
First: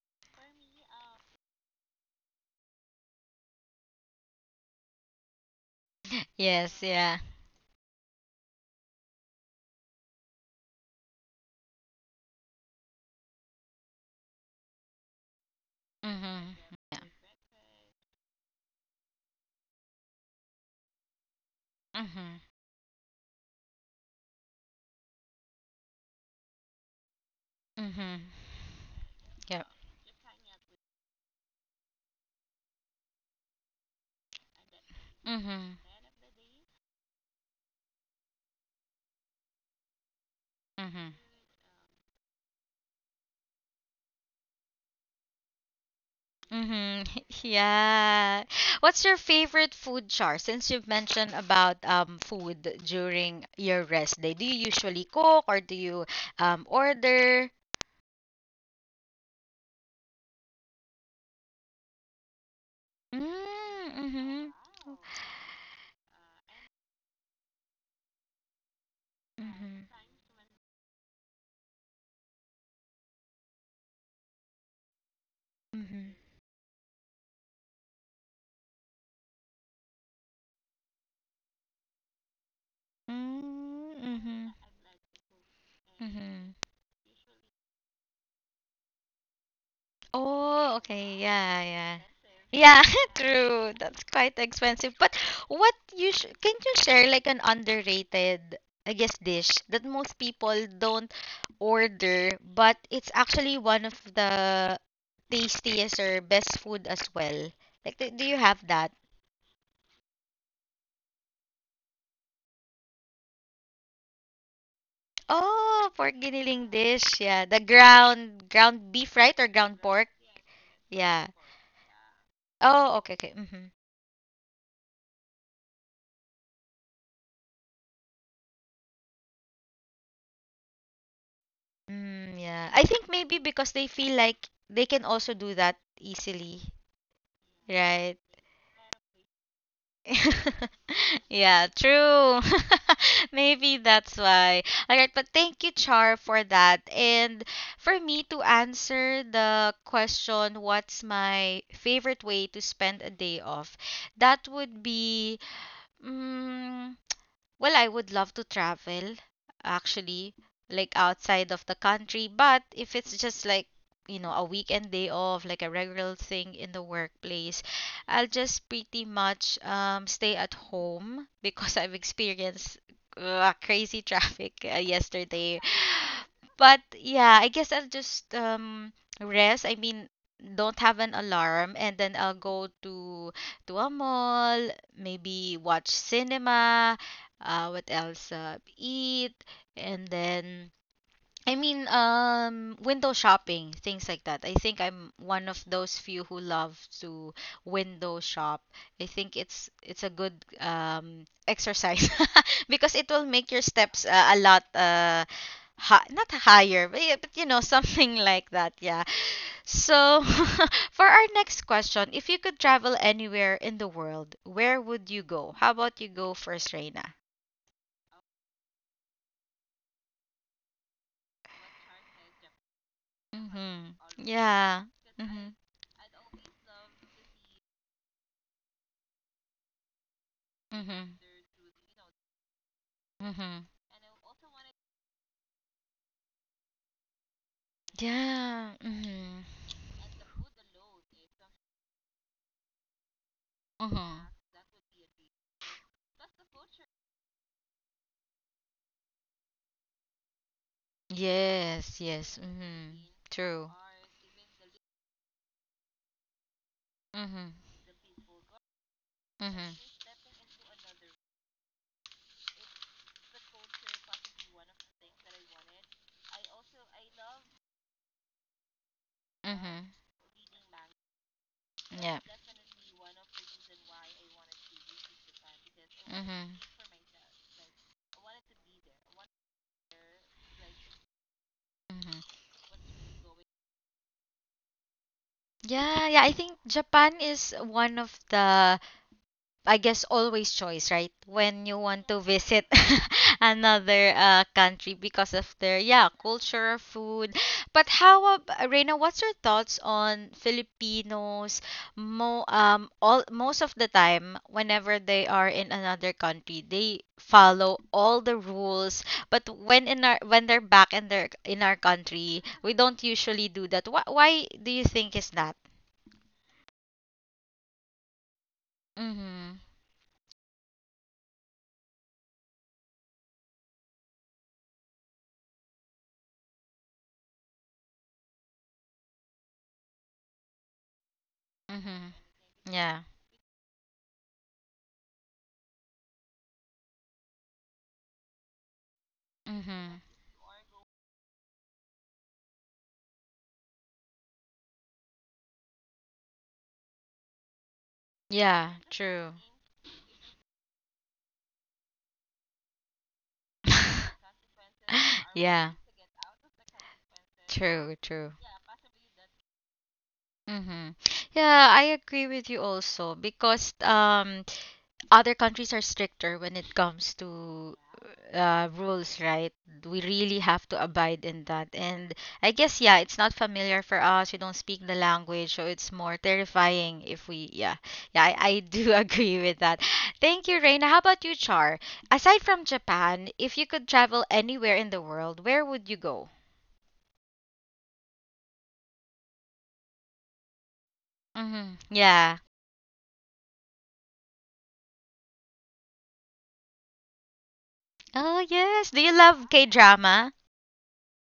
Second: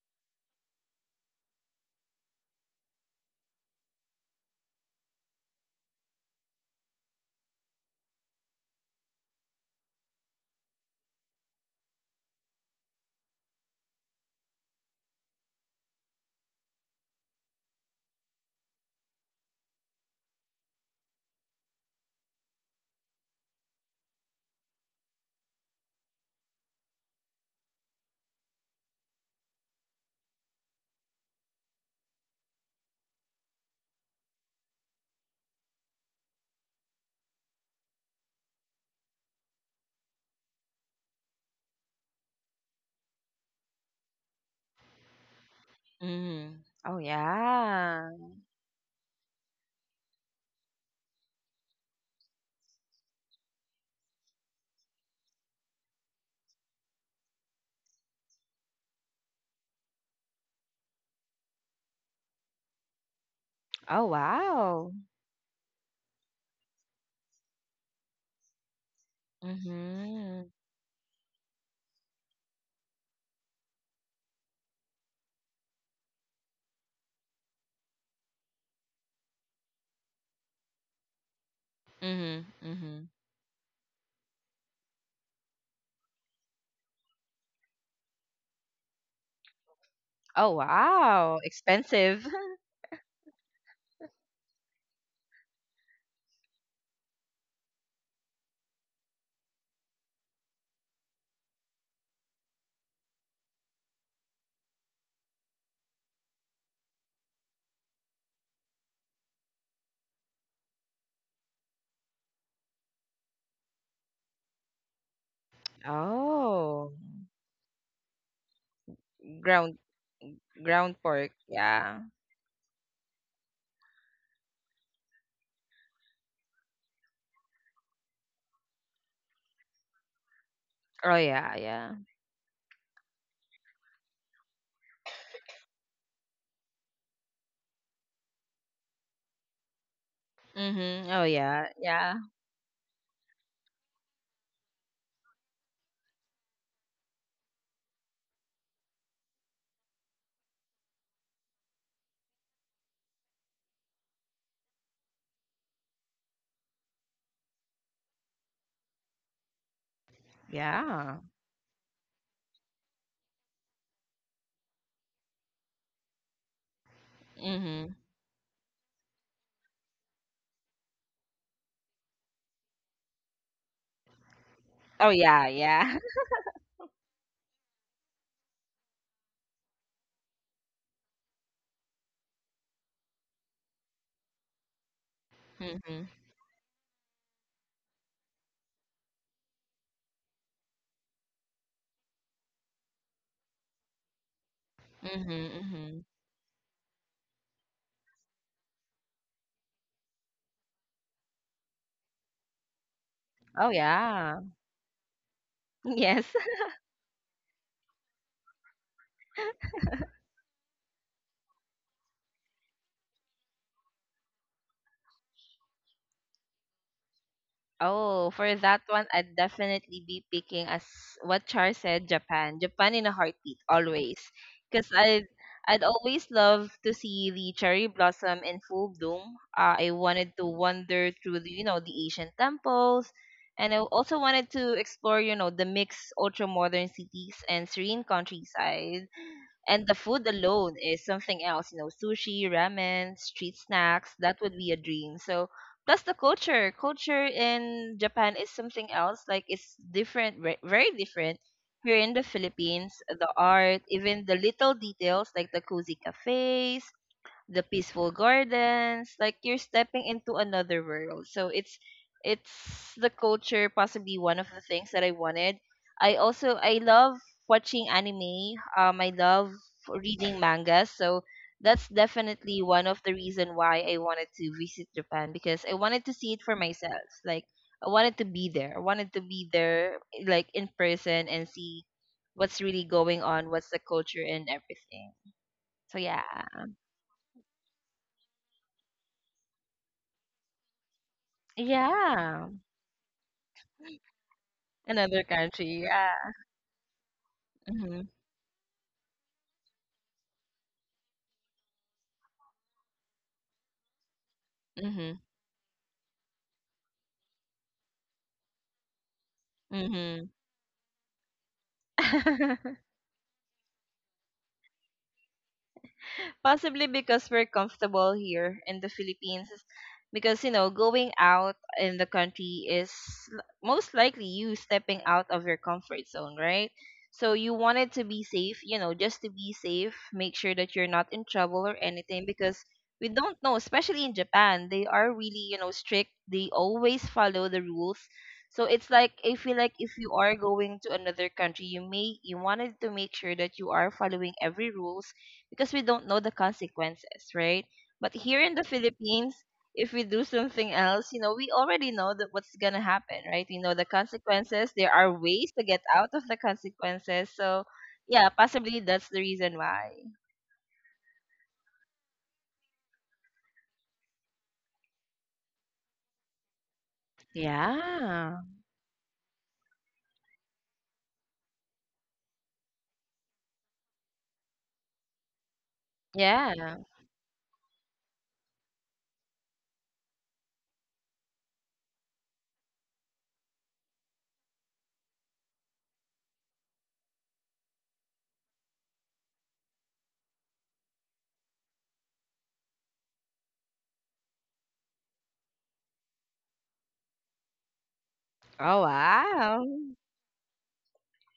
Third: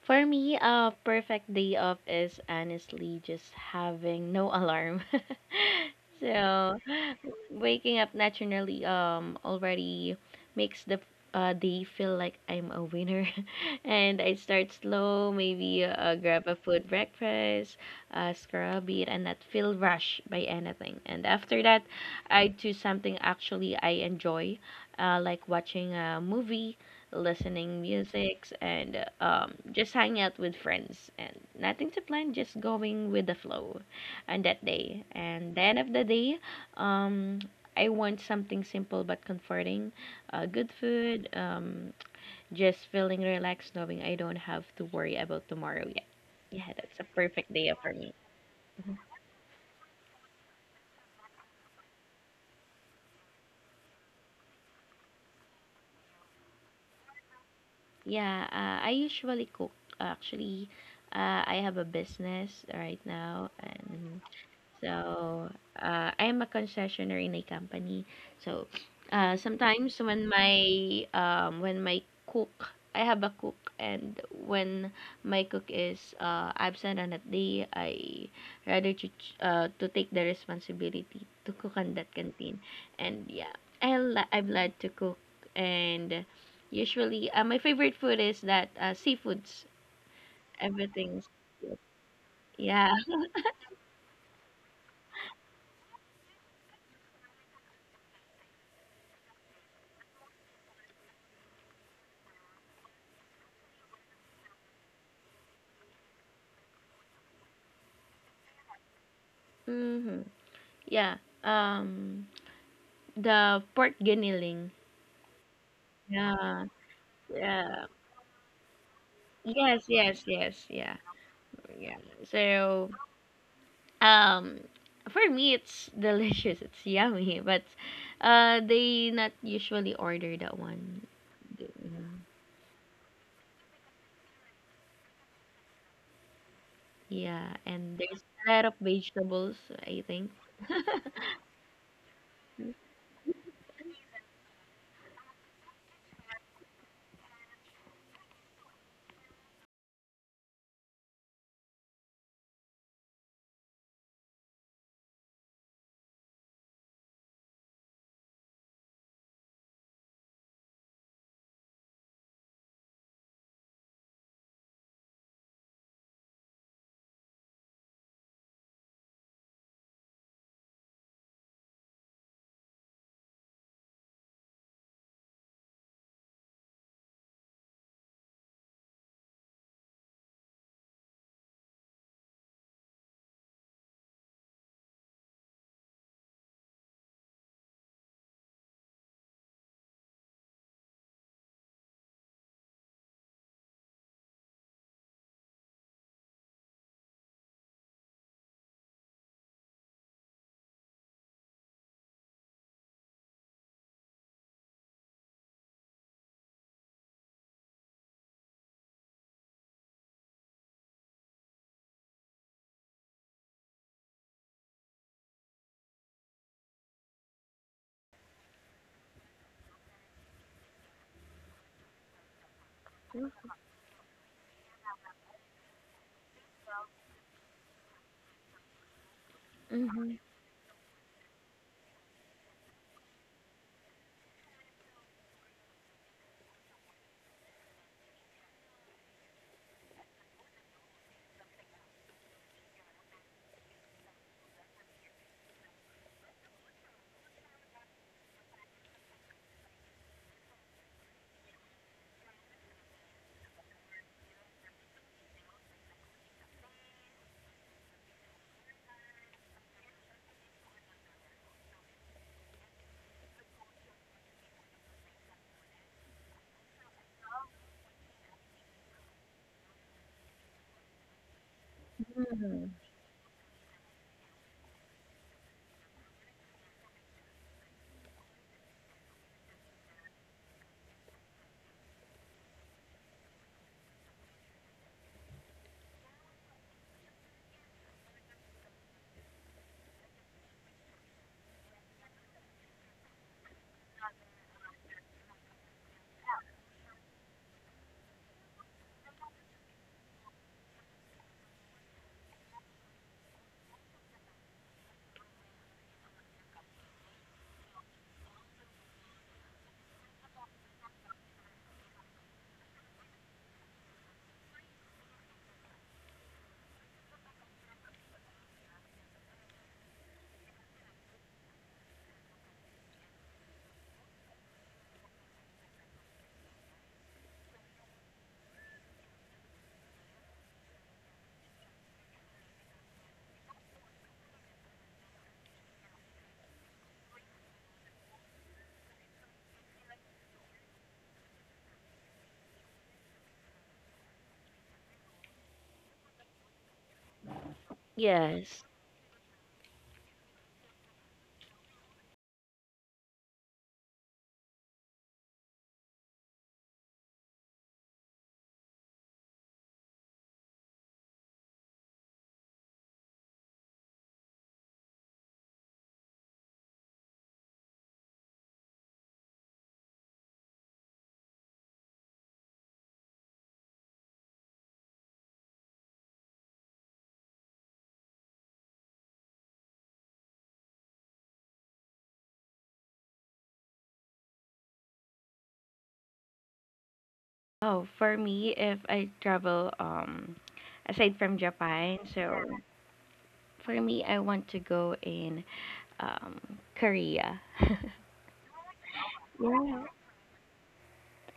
Speaker 3: For me, a perfect day off is honestly just having no alarm. *laughs*
Speaker 1: *laughs*
Speaker 3: So,
Speaker 1: Yes, yeah.
Speaker 3: waking up naturally already makes the day feel like I'm a winner. *laughs* And I start slow, maybe grab a
Speaker 1: Mhm.
Speaker 3: food
Speaker 1: Yeah.
Speaker 3: breakfast, scroll a bit, and not feel rushed by anything. And after that,
Speaker 1: Mhm.
Speaker 3: I do something actually I enjoy, like watching a movie, listening
Speaker 1: Mhm.
Speaker 3: musics, and
Speaker 1: Yep.
Speaker 3: just hanging out with friends, and nothing to plan, just going with the flow on that day. And the
Speaker 1: Mhm.
Speaker 3: end of the day, um, I want something simple but comforting, good
Speaker 1: Mhm.
Speaker 3: food. Just feeling relaxed knowing I don't have to worry about tomorrow yet.
Speaker 2: Mm.
Speaker 3: Yeah,
Speaker 2: Oh,
Speaker 3: that's a
Speaker 1: Mm-hmm. *laughs*
Speaker 3: perfect day for
Speaker 2: yeah.
Speaker 3: me.
Speaker 1: Yeah.
Speaker 3: Mhm.
Speaker 1: What's your favorite food, Char? Since you've mentioned about food during your rest day, do you usually cook, or do you order?
Speaker 3: Yeah, I usually cook actually. I have a business right now.
Speaker 1: Mm-hmm.
Speaker 2: Oh,
Speaker 3: And
Speaker 1: Mm-hmm.
Speaker 2: wow.
Speaker 3: so, I am a concessionaire in a company. So,
Speaker 1: Mm-hmm.
Speaker 3: sometimes when my
Speaker 2: Mhm.
Speaker 3: I have a cook, and when my cook is
Speaker 1: Mm-hmm.
Speaker 3: absent on that day, I rather to to take the responsibility to cook on that
Speaker 2: Mhm.
Speaker 3: canteen.
Speaker 2: Mhm.
Speaker 3: And yeah,
Speaker 1: Mm-hmm.
Speaker 3: I'm glad to cook, and
Speaker 1: Mm-hmm.
Speaker 3: usually my favorite food is that seafoods,
Speaker 2: Oh,
Speaker 1: Oh, okay.
Speaker 3: everything's.
Speaker 2: wow.
Speaker 1: Yeah, yeah.
Speaker 2: Expensive. *laughs*
Speaker 1: Yeah,
Speaker 3: Yeah.
Speaker 1: *laughs* true. That's quite expensive. But what you sh can you share like an underrated, I guess, dish that most people don't order, but it's actually one of the tastiest or best food as well. Like, do you have that?
Speaker 3: Mm-hmm. Yeah. Um. The pork giniling.
Speaker 1: Oh, pork
Speaker 3: Yeah.
Speaker 1: giniling
Speaker 2: Oh.
Speaker 1: dish. Yeah, the
Speaker 3: Yeah.
Speaker 1: ground beef, right? Or
Speaker 2: Ground
Speaker 1: ground
Speaker 3: Yes,
Speaker 1: pork?
Speaker 3: yes, yes. Yeah.
Speaker 2: ground
Speaker 1: Yeah.
Speaker 2: pork.
Speaker 3: Yeah.
Speaker 2: Yeah.
Speaker 3: So,
Speaker 1: Oh, okay, okay. Mm-hmm.
Speaker 3: um for me it's *laughs* delicious. It's yummy, but they not usually order that one.
Speaker 2: Oh, yeah, yeah.
Speaker 3: Mm,
Speaker 1: Mm, yeah. I think maybe because they feel like they can also do that easily,
Speaker 3: yeah, and
Speaker 1: right?
Speaker 3: there's a lot of vegetables, I think.
Speaker 1: *laughs*
Speaker 2: Mhm. Oh,
Speaker 1: Yeah,
Speaker 2: yeah, yeah.
Speaker 1: true. *laughs* Maybe that's why. All right, but thank you, Char, for that. And for me to answer the question, what's my favorite way to spend a day off? That would be, mm well, I would love to travel actually, like
Speaker 2: Yeah.
Speaker 1: outside of the country, but if it's just like, you know, a weekend day off, like a regular thing in the workplace,
Speaker 2: Mhm.
Speaker 1: I'll just pretty much stay at home *laughs* because I've experienced crazy *laughs* traffic
Speaker 2: Oh, yeah,
Speaker 1: yesterday.
Speaker 2: yeah. *laughs*
Speaker 1: But yeah, I guess I'll just rest. I mean, don't have an alarm, and then I'll go to a mall, maybe watch
Speaker 2: Mhm.
Speaker 1: cinema, what else, eat, and then I mean window shopping, things like that. I think I'm
Speaker 2: Mhm.
Speaker 1: one of
Speaker 2: Mhm.
Speaker 1: those few who love to window shop. I think it's a good exercise *laughs* because it will make
Speaker 2: Oh,
Speaker 1: your steps
Speaker 2: yeah.
Speaker 1: a lot
Speaker 2: *laughs* Yes.
Speaker 1: not higher but, yeah, but you know *laughs* something like that, yeah. So *laughs* for our next question, if you could travel anywhere in the world, where would you go? How about you go first, Reina?
Speaker 2: Oh, for that one, I'd definitely be picking, as what Char said, Japan. Japan, in a heartbeat,
Speaker 1: Mhm.
Speaker 2: always. Because
Speaker 1: Yeah.
Speaker 2: I'd,
Speaker 1: Mhm.
Speaker 2: I'd always love to see the cherry blossom in full bloom. I
Speaker 3: Mm-hmm.
Speaker 2: wanted to wander
Speaker 1: Mhm.
Speaker 2: through the ancient temples.
Speaker 1: Mhm.
Speaker 2: And I also wanted to explore, the mixed ultra-modern cities and serene
Speaker 1: Yeah.
Speaker 2: countryside.
Speaker 1: Mhm.
Speaker 2: And the food alone is something else, sushi, ramen, street snacks,
Speaker 1: Mhm.
Speaker 2: that would be a dream. So, plus the culture. Culture in Japan is something else. Like, it's different, very different. Here
Speaker 1: Yes.
Speaker 2: in the
Speaker 1: Yes. Mhm.
Speaker 2: Philippines, the
Speaker 1: True.
Speaker 2: art, even the little details like the cozy cafes,
Speaker 1: Mhm.
Speaker 2: the peaceful gardens, like you're
Speaker 1: Mhm.
Speaker 2: stepping into another world. So it's the culture, possibly one of the things that I wanted. I love watching anime. I love
Speaker 1: Mhm.
Speaker 2: reading mangas, so that's
Speaker 1: Yeah.
Speaker 2: definitely
Speaker 3: Mm.
Speaker 2: one of the reason why I wanted to visit Japan, because I wanted to see it for
Speaker 1: Mhm.
Speaker 2: myself. Like, I wanted to be there. I wanted to be there, like, in person, and see
Speaker 1: Mhm.
Speaker 2: what's really going on, what's the culture and everything. So
Speaker 1: Yeah. Yeah.
Speaker 2: yeah,
Speaker 1: I think Japan is one of the, I guess, always choice, right? When you want to
Speaker 2: yeah.
Speaker 1: visit *laughs* another country
Speaker 2: Another
Speaker 1: because of their,
Speaker 2: country,
Speaker 1: yeah,
Speaker 2: yeah.
Speaker 1: culture, food. But
Speaker 2: Mhm,
Speaker 1: how about Reina? What's your thoughts on Filipinos? Mo all most of the time, whenever
Speaker 2: mhm,
Speaker 1: they are in another country, they follow all the rules. But
Speaker 2: mhm.
Speaker 1: when they're back in our country, we
Speaker 2: *laughs*
Speaker 1: don't usually do that. Why do you think is that?
Speaker 2: Possibly because we're comfortable here in the Philippines.
Speaker 1: Mhm.
Speaker 2: Because, going out in the country is most likely you stepping out of your comfort zone, right? So you wanted to be safe, just to be safe, make sure that you're not in trouble or
Speaker 1: Mhm.
Speaker 2: anything, because
Speaker 1: Yeah.
Speaker 2: we don't know, especially in Japan, they are really, strict. They always follow the rules. So it's like I feel like if
Speaker 1: Mhm.
Speaker 2: you are going to another country, you wanted to make sure that you are following every rules, because we don't know the consequences, right? But here in the
Speaker 3: Yes.
Speaker 1: Yeah,
Speaker 2: Philippines,
Speaker 1: true.
Speaker 2: if we do something else, we already know that what's gonna happen, right? We know the
Speaker 1: *laughs*
Speaker 2: consequences. There are ways to
Speaker 1: Yeah,
Speaker 2: get out of the consequences. So,
Speaker 1: true,
Speaker 2: yeah,
Speaker 1: true.
Speaker 2: possibly that's the reason why.
Speaker 1: Mm-hmm. Yeah, I agree with you also because other countries are stricter when it comes to
Speaker 2: Yeah.
Speaker 1: rules, right? We really have to abide in that. And I guess yeah, it's not familiar for us. We don't speak the language, so it's more
Speaker 2: Yeah.
Speaker 1: terrifying if we yeah. Yeah, I do *laughs* agree with that. Thank you, Reina. How about you, Char? Aside from Japan, if you could travel anywhere in the world, where would you go?
Speaker 3: Oh, for me, if I travel aside from
Speaker 1: Mhm.
Speaker 3: Japan,
Speaker 1: Yeah.
Speaker 3: so for me, I want to go in um, Korea.
Speaker 1: Oh,
Speaker 2: Oh,
Speaker 1: yes. Do you love
Speaker 2: wow.
Speaker 1: K-drama?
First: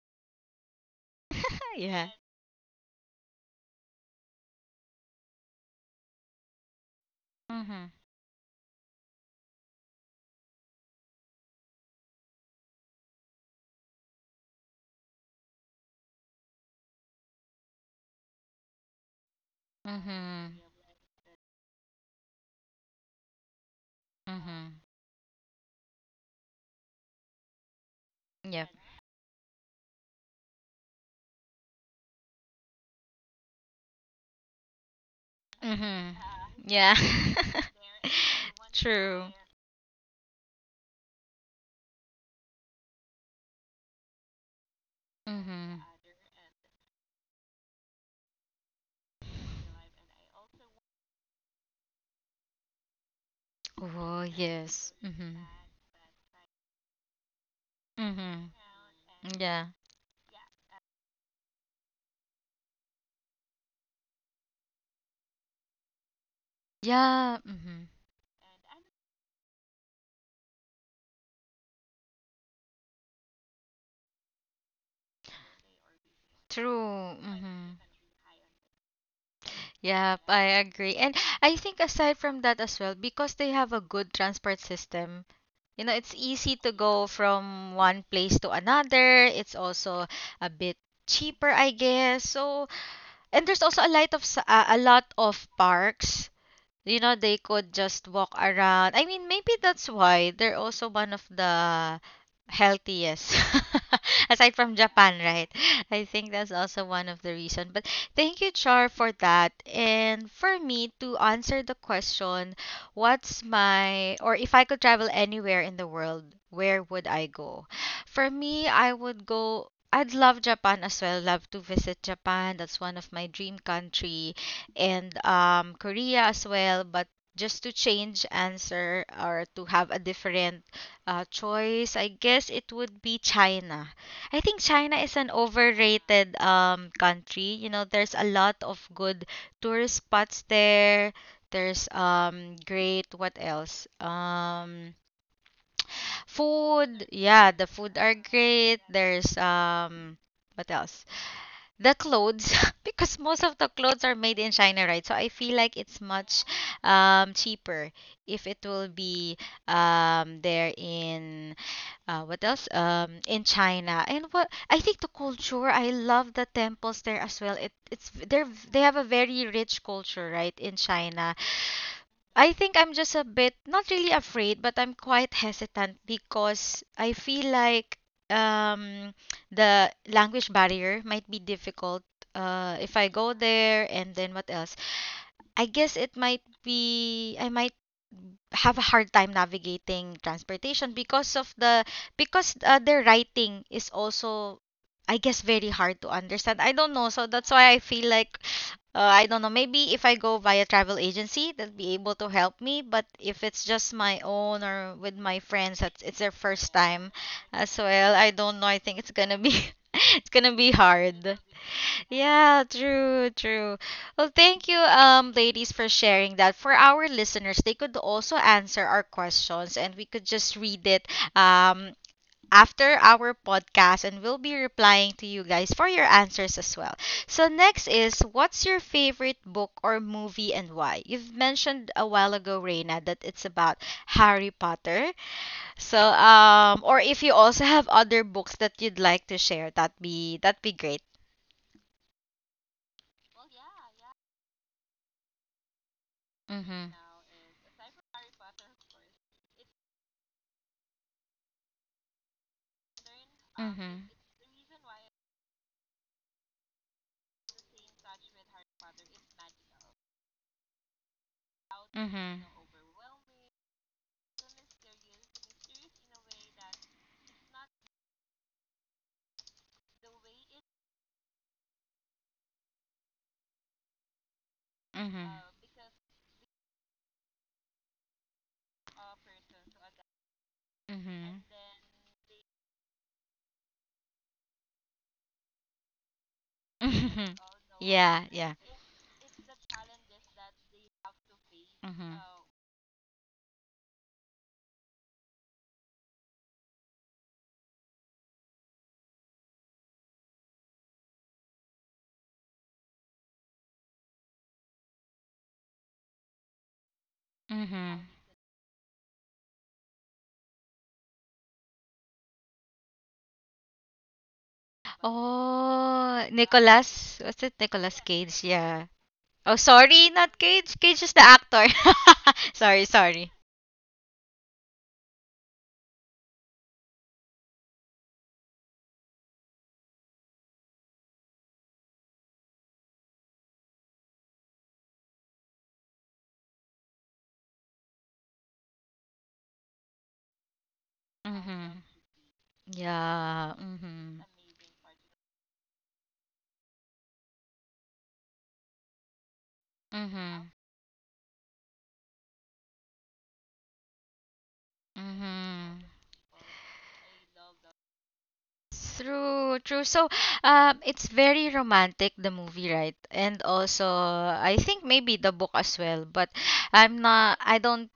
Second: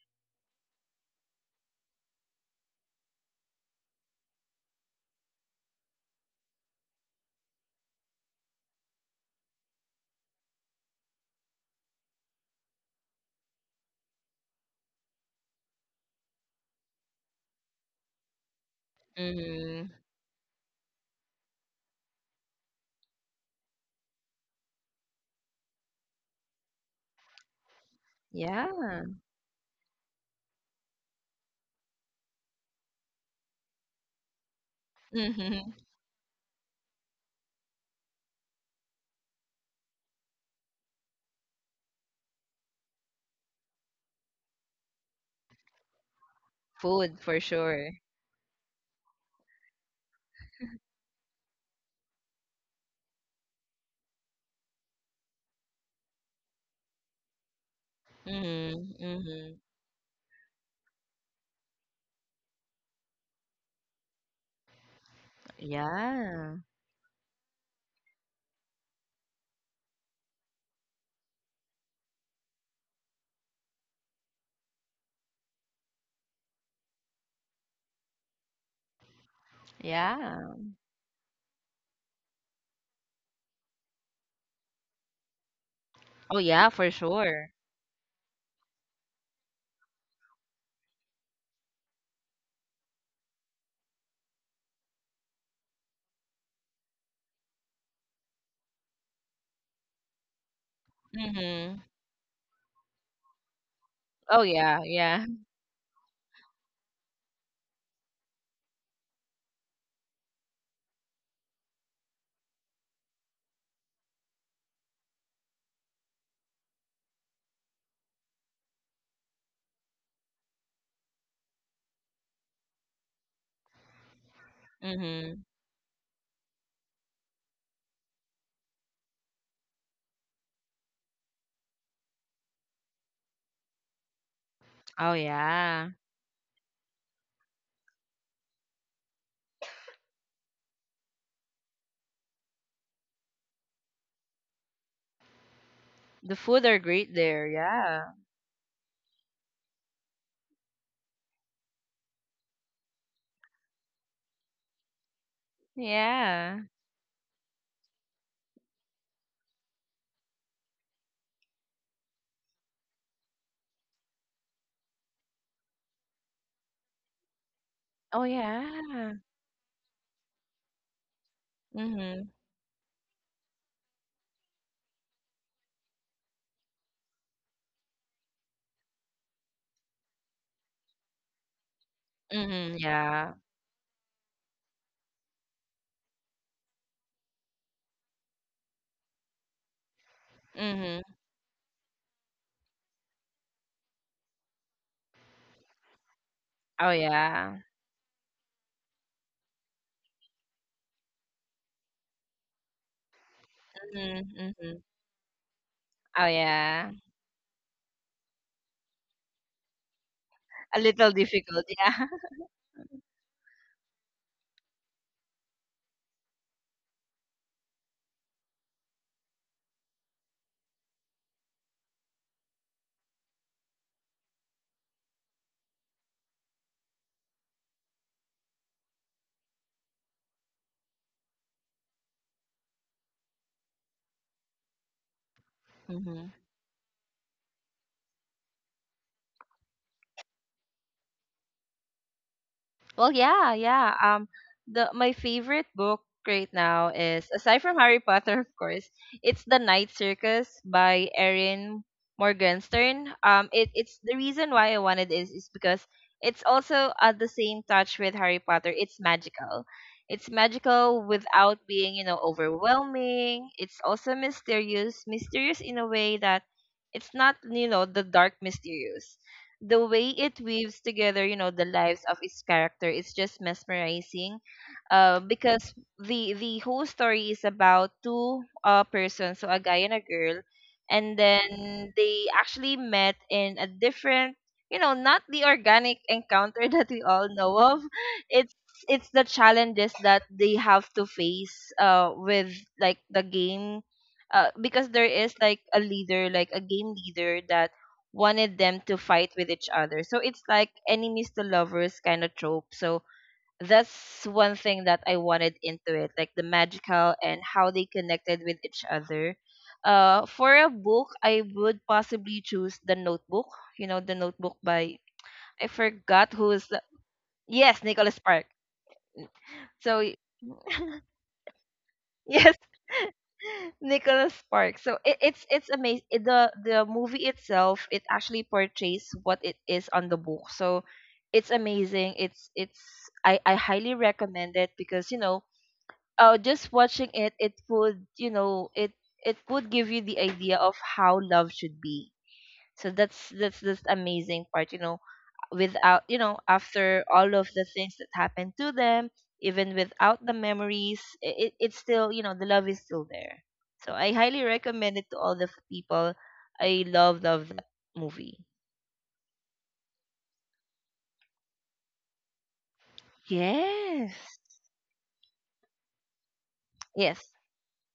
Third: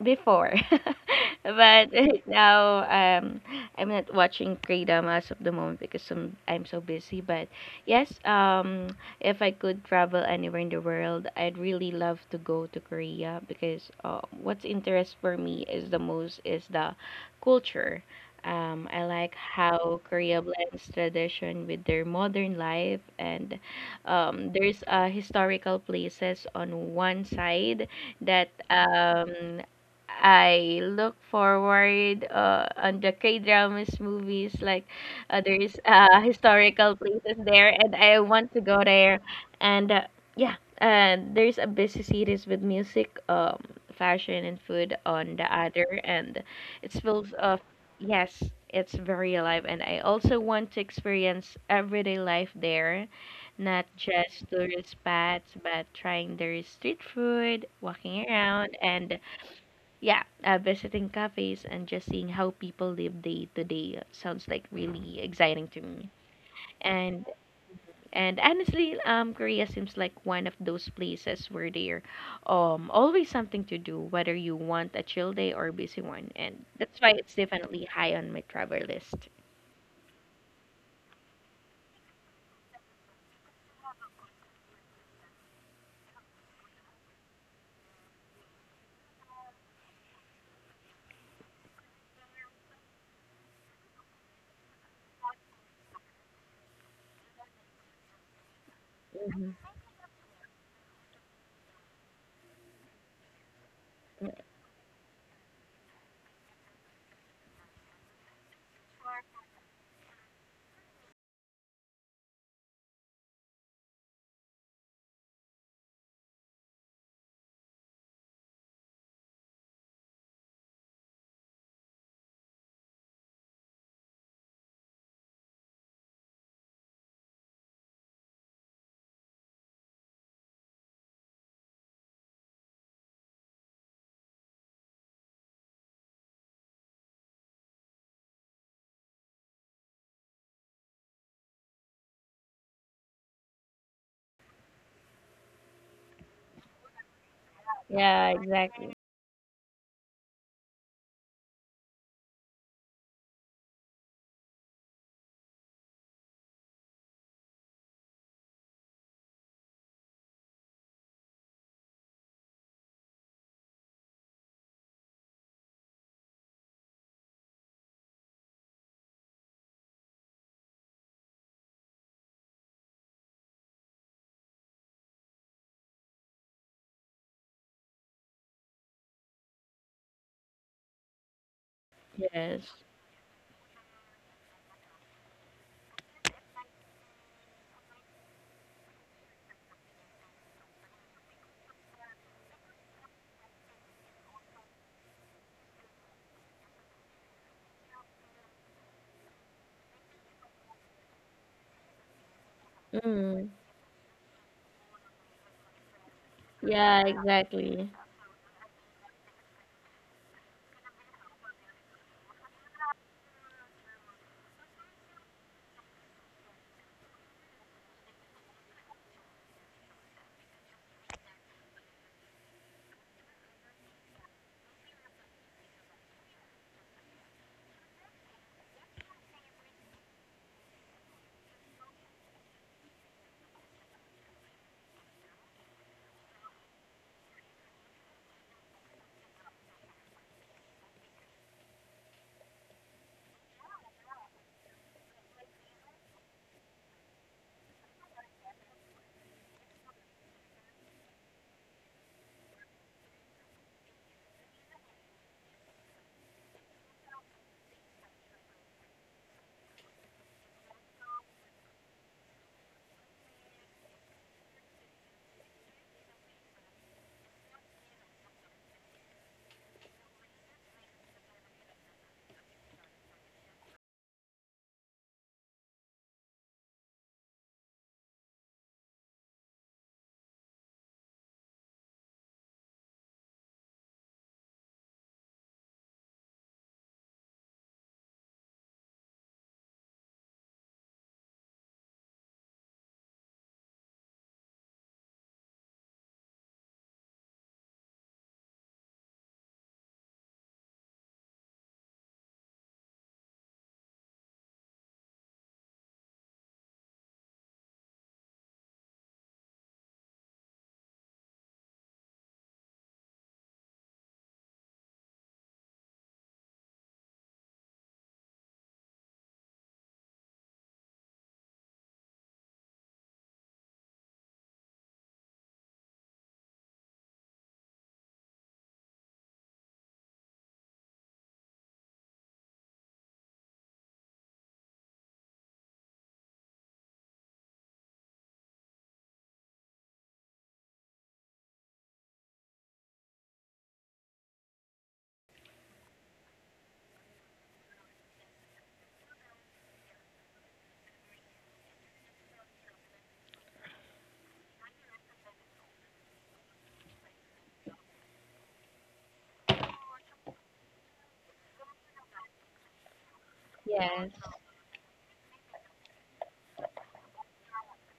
Speaker 3: Before *laughs* but
Speaker 1: Yeah.
Speaker 3: *laughs* now I'm not watching kratom as of the moment because I'm so busy. But
Speaker 1: Mhm.
Speaker 3: yes, if I could travel anywhere in the world, I'd really love to go to Korea because what's interest for me is the most is the culture. I like
Speaker 2: Mm,
Speaker 3: how Korea
Speaker 1: Mhm.
Speaker 3: blends tradition with their modern life, and
Speaker 1: Mhm.
Speaker 3: there's historical places on one side that
Speaker 1: Yep.
Speaker 2: yeah.
Speaker 3: I look forward on the K dramas movies like
Speaker 2: Mm-hmm.
Speaker 3: there's
Speaker 1: Mhm.
Speaker 3: historical
Speaker 1: Yeah. *laughs*
Speaker 3: places there, and I want to go there.
Speaker 1: True.
Speaker 3: And Yeah, and there's a busy series with music, fashion and food on the
Speaker 1: Mhm.
Speaker 3: other, and it
Speaker 2: Food
Speaker 3: feels
Speaker 2: for
Speaker 3: of,
Speaker 2: sure.
Speaker 3: yes, it's very alive. And I also want to experience everyday life there, not
Speaker 1: Oh,
Speaker 3: just tourist
Speaker 1: yes. Mhm.
Speaker 3: spots, but trying their street food, walking
Speaker 1: Mhm.
Speaker 3: around,
Speaker 2: Mm-hmm.
Speaker 3: and
Speaker 2: Mm-hmm.
Speaker 1: Yeah.
Speaker 3: yeah, visiting cafes and just seeing how people live day to day sounds like really exciting to me.
Speaker 2: Yeah.
Speaker 3: And
Speaker 1: Yeah. Mhm.
Speaker 3: and honestly, Korea seems like one of those places where there, always something to do, whether you want a chill day or a busy one. And that's why
Speaker 1: True.
Speaker 3: it's
Speaker 1: Mhm.
Speaker 3: definitely high on my travel list.
Speaker 1: Yep, I
Speaker 2: Yeah.
Speaker 1: agree. And I think aside from that as well, because they have a good transport system, you know, it's
Speaker 2: Oh,
Speaker 1: easy
Speaker 2: yeah,
Speaker 1: to
Speaker 2: for
Speaker 1: go
Speaker 2: sure.
Speaker 1: from one place to another. It's also a bit cheaper, I guess. So, and there's also a lot of parks you know, they could just walk around. I mean, maybe
Speaker 3: Mhm.
Speaker 1: that's why they're also one of
Speaker 2: Mm-hmm.
Speaker 1: the healthiest. *laughs*
Speaker 2: Oh,
Speaker 1: Aside from
Speaker 2: yeah,
Speaker 1: Japan,
Speaker 2: yeah.
Speaker 1: right? I think that's also one of the reason. But thank you, Char, for that. And for me to answer the question, what's my or if I could travel anywhere in the world, where would I go? For me, I would go I'd love Japan as well. Love to visit Japan. That's one of my dream country and
Speaker 2: Mhm.
Speaker 1: um, Korea as well, but just to change answer or to have a different choice, I guess it would be China. I think China
Speaker 2: Oh,
Speaker 1: is an
Speaker 2: yeah.
Speaker 1: overrated country. You know, there's a lot of good tourist spots there. There's great what else?
Speaker 2: The food are
Speaker 1: Food.
Speaker 2: great there.
Speaker 1: Yeah, the food
Speaker 2: Yeah.
Speaker 1: are
Speaker 3: Yeah,
Speaker 1: great.
Speaker 3: exactly.
Speaker 1: There's what else? The clothes, *laughs* because most of the clothes are made in China, right? So I feel like it's much
Speaker 2: Yeah.
Speaker 1: cheaper if it will be there in what else? In China. And what I think the culture, I love the temples there as well. It, it's
Speaker 2: Oh,
Speaker 1: they're they have a
Speaker 2: yeah.
Speaker 1: very rich culture, right, in China.
Speaker 2: Mhm.
Speaker 1: I think I'm just a bit not really afraid, but I'm quite hesitant because I feel like um, the language barrier might be difficult
Speaker 3: Yes.
Speaker 2: Mhm.
Speaker 1: if I go
Speaker 2: Yeah.
Speaker 1: there and then what else? I guess it might be I might have a hard time navigating transportation
Speaker 2: Mhm.
Speaker 1: because of the because their writing is also I guess very hard to understand. I don't
Speaker 2: Oh,
Speaker 1: know, so that's
Speaker 2: yeah.
Speaker 1: why I feel like I don't know. Maybe if I go via travel agency, they'll be able to help me. But if
Speaker 3: Mm.
Speaker 1: it's just my
Speaker 2: Mhm.
Speaker 1: own
Speaker 2: Mhm.
Speaker 1: or with my friends, that's it's
Speaker 2: Oh,
Speaker 1: their first
Speaker 2: yeah.
Speaker 1: time
Speaker 3: Yeah,
Speaker 1: as
Speaker 3: exactly.
Speaker 1: well. I don't know. I think it's gonna be *laughs* it's gonna be
Speaker 2: A little
Speaker 1: hard.
Speaker 2: difficult. Yeah. *laughs*
Speaker 1: Yeah, true, true. Well, thank you, ladies, for sharing that. For our listeners, they could also answer our questions, and we could just read it, um, after our podcast and we'll be replying to you guys for your answers as well. So next is what's your favorite book or movie and why? You've mentioned a while ago, Reina, that it's about Harry Potter. So
Speaker 2: Mhm.
Speaker 1: um or if you also have other books that you'd like to share, that'd be great.
Speaker 2: Well, yeah, yeah. The My favorite book right now
Speaker 1: Mhm.
Speaker 2: is, aside from Harry Potter, *laughs* of course, it's The Night Circus by Erin Morgenstern. It's
Speaker 1: Mhm.
Speaker 2: the reason why I wanted is because it's also at the same touch with Harry Potter. It's magical. It's magical without being,
Speaker 1: Mhm.
Speaker 2: overwhelming. It's also mysterious, mysterious in a way that it's not, the dark mysterious, the way it weaves together, the lives of its character is just mesmerizing.
Speaker 1: Mhm.
Speaker 2: Because the whole story is about two persons, so a guy and a girl, and
Speaker 1: Mhm.
Speaker 2: then they actually met in a different, not the organic encounter *laughs* that we all
Speaker 1: Mhm. *laughs*
Speaker 2: know of.
Speaker 1: Yeah,
Speaker 2: It's
Speaker 1: yeah.
Speaker 2: it's the challenges that they have to face
Speaker 1: Mhm.
Speaker 2: with, like, the game, because there is like a leader, like a game leader, that wanted them to fight with each other. So it's like enemies to lovers kind of trope. So that's one thing that I wanted into it, like the magical and how they
Speaker 1: Mhm.
Speaker 2: connected with each other. For a book, I would possibly choose The Notebook. The Notebook by, I
Speaker 1: Oh,
Speaker 2: forgot who is the,
Speaker 1: Nicholas, what's it?
Speaker 2: yes,
Speaker 1: Nicholas
Speaker 2: Nicholas
Speaker 1: Cage.
Speaker 2: Spark.
Speaker 1: Yeah. Oh,
Speaker 2: So
Speaker 1: sorry, not Cage. Cage is the actor. *laughs*
Speaker 2: yes, *laughs*
Speaker 1: Sorry.
Speaker 2: Nicholas Sparks. So it's amazing. The movie itself, it actually portrays what it is on the book. So it's amazing. It's I highly recommend it, because just watching it, it would, it would give you the idea of how love should
Speaker 1: Mhm.
Speaker 2: be. So that's
Speaker 1: Yeah.
Speaker 2: that's this
Speaker 1: Mhm.
Speaker 2: amazing part. Without, after all of the things that happened to them, even without the
Speaker 1: Mhm.
Speaker 2: memories, it's still, the love is still there. So I highly recommend it to all the
Speaker 1: Mhm.
Speaker 2: people. I love love that movie.
Speaker 1: True, true. So, it's very romantic the movie, right? And also,
Speaker 3: Yes.
Speaker 2: Yes.
Speaker 1: I think maybe the book as well. But I'm
Speaker 2: Yes.
Speaker 1: not. I don't.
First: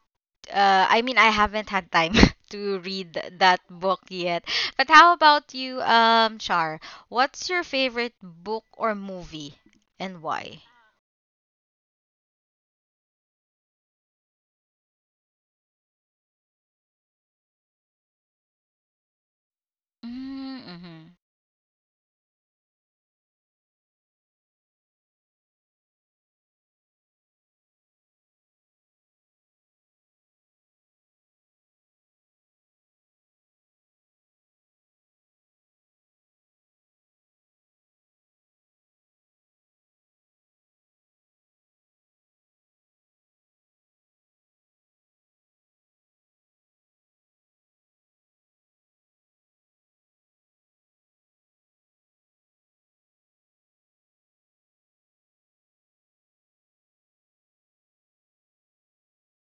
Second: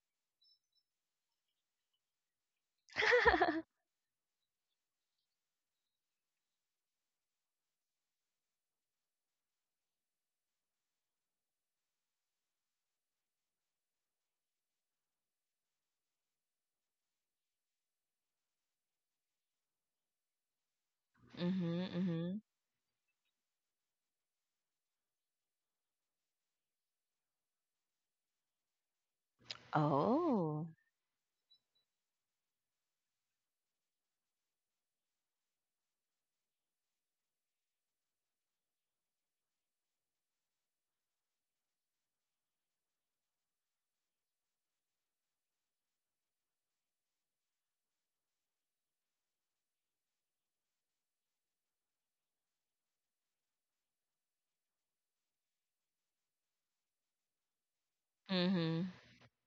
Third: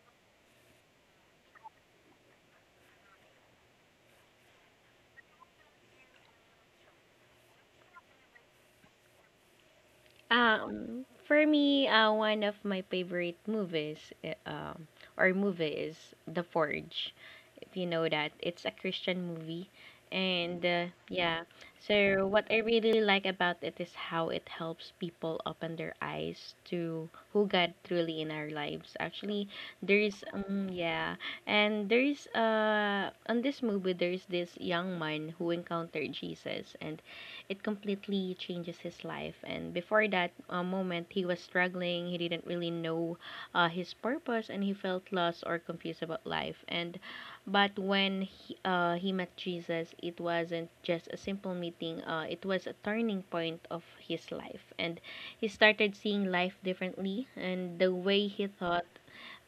Speaker 1: I mean, I haven't had time *laughs* to read that
Speaker 2: *laughs*
Speaker 1: book yet. But how about you, Char? What's your favorite book or movie, and why?
Speaker 3: For me, one of my favorite movies, eh, um, or movie is The Forge. If you know that, it's a Christian movie, and
Speaker 1: Mm-hmm.
Speaker 3: yeah.
Speaker 2: Mhm.
Speaker 3: So
Speaker 2: Mhm.
Speaker 3: what I really like about it is how it helps people open their eyes to who God truly in our lives. Actually, there's
Speaker 2: Oh.
Speaker 3: yeah, and there's on this movie there's this young man who encountered Jesus, and it completely changes his life. And before that moment, he was struggling. He didn't really know his purpose, and he felt lost or confused about life. And but when he met Jesus, it wasn't just a simple meeting. It was a turning point of his life, and he started seeing life differently. And the way he thought,
Speaker 2: Mhm.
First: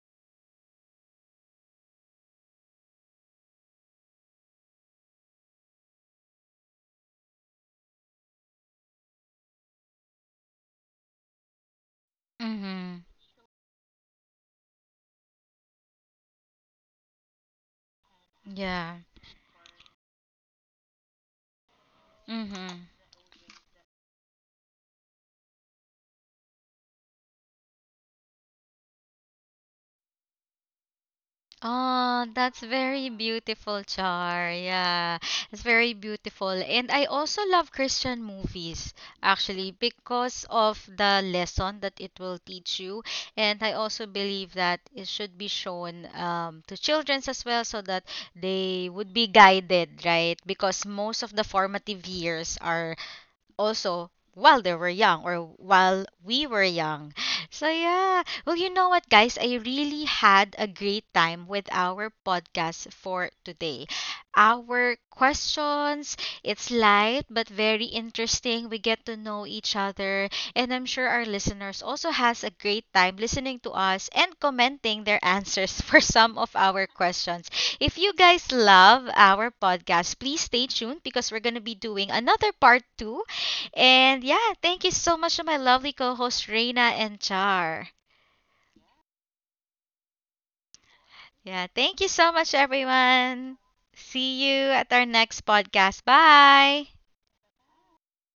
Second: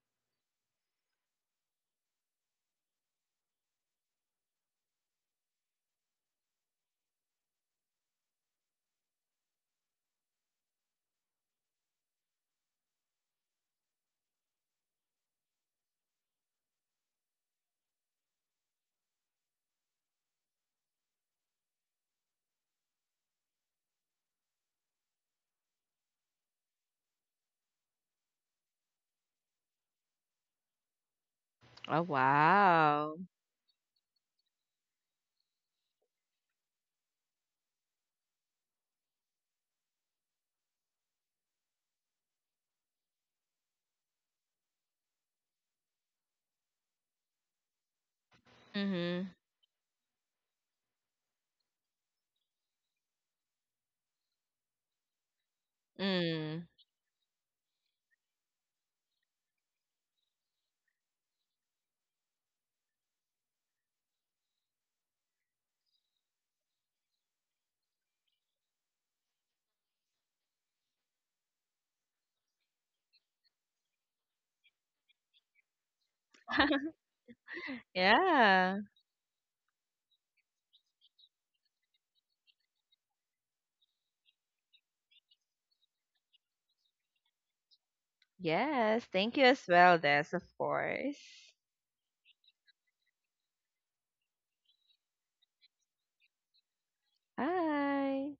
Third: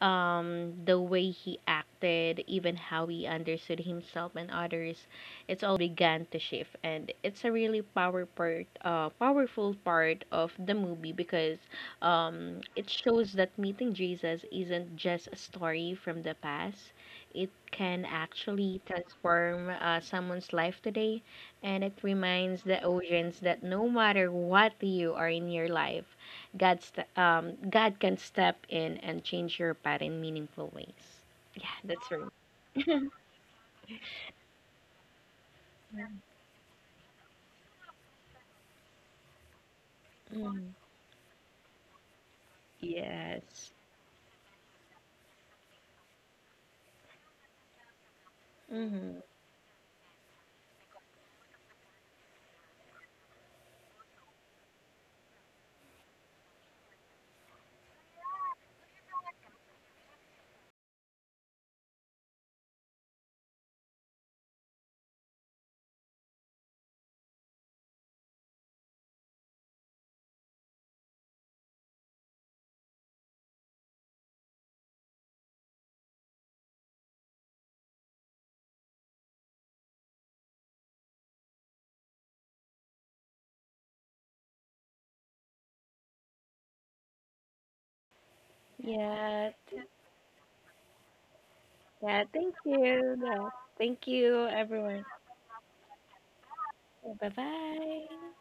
Speaker 3: the way he acted, even how he understood himself and others, it's all began to shift. And it's a really powerful part of the movie because it
Speaker 1: Mm-hmm.
Speaker 3: shows that meeting Jesus isn't just a story from the past. It can actually
Speaker 1: Yeah.
Speaker 3: transform someone's life today, and it reminds the
Speaker 1: Mm-hmm.
Speaker 3: audience that no matter what you are in your life, god's God can step in and change your path in meaningful ways. Yeah,
Speaker 2: Oh,
Speaker 3: that's right.
Speaker 1: Oh, that's very
Speaker 2: wow.
Speaker 1: beautiful, Char. Yeah, it's very beautiful. And I also love Christian movies, actually, because
Speaker 3: Mm.
Speaker 1: of the lesson that it will teach you. And
Speaker 3: Yes.
Speaker 1: I also believe that it should be shown to children as well so that they would
Speaker 3: Mm-hmm.
Speaker 1: be
Speaker 2: Mhm.
Speaker 1: guided, right? Because most of the formative years are also while they were young or while we were
Speaker 2: Mm.
Speaker 1: young. So yeah. Well, you know what guys, I really had a great time with our podcast for today. Our questions, it's light but very interesting. We get to know each other and I'm sure our listeners also has a great time listening to us and commenting their answers *laughs* for some of our questions. If you guys
Speaker 2: Yeah,
Speaker 1: love our podcast, please stay tuned because we're going to be doing another part 2 and yeah, thank you so much to my lovely co host, Reina and Char.
Speaker 2: yes, thank you
Speaker 3: Yeah.
Speaker 2: as well, Des, of course.
Speaker 1: Yeah, thank you
Speaker 3: Yeah.
Speaker 1: so
Speaker 3: Thank
Speaker 1: much,
Speaker 3: you. Yeah.
Speaker 1: everyone.
Speaker 3: Thank you,
Speaker 1: See you at
Speaker 3: everyone.
Speaker 1: our next podcast. Bye.
Speaker 3: Bye bye.
Speaker 2: Bye.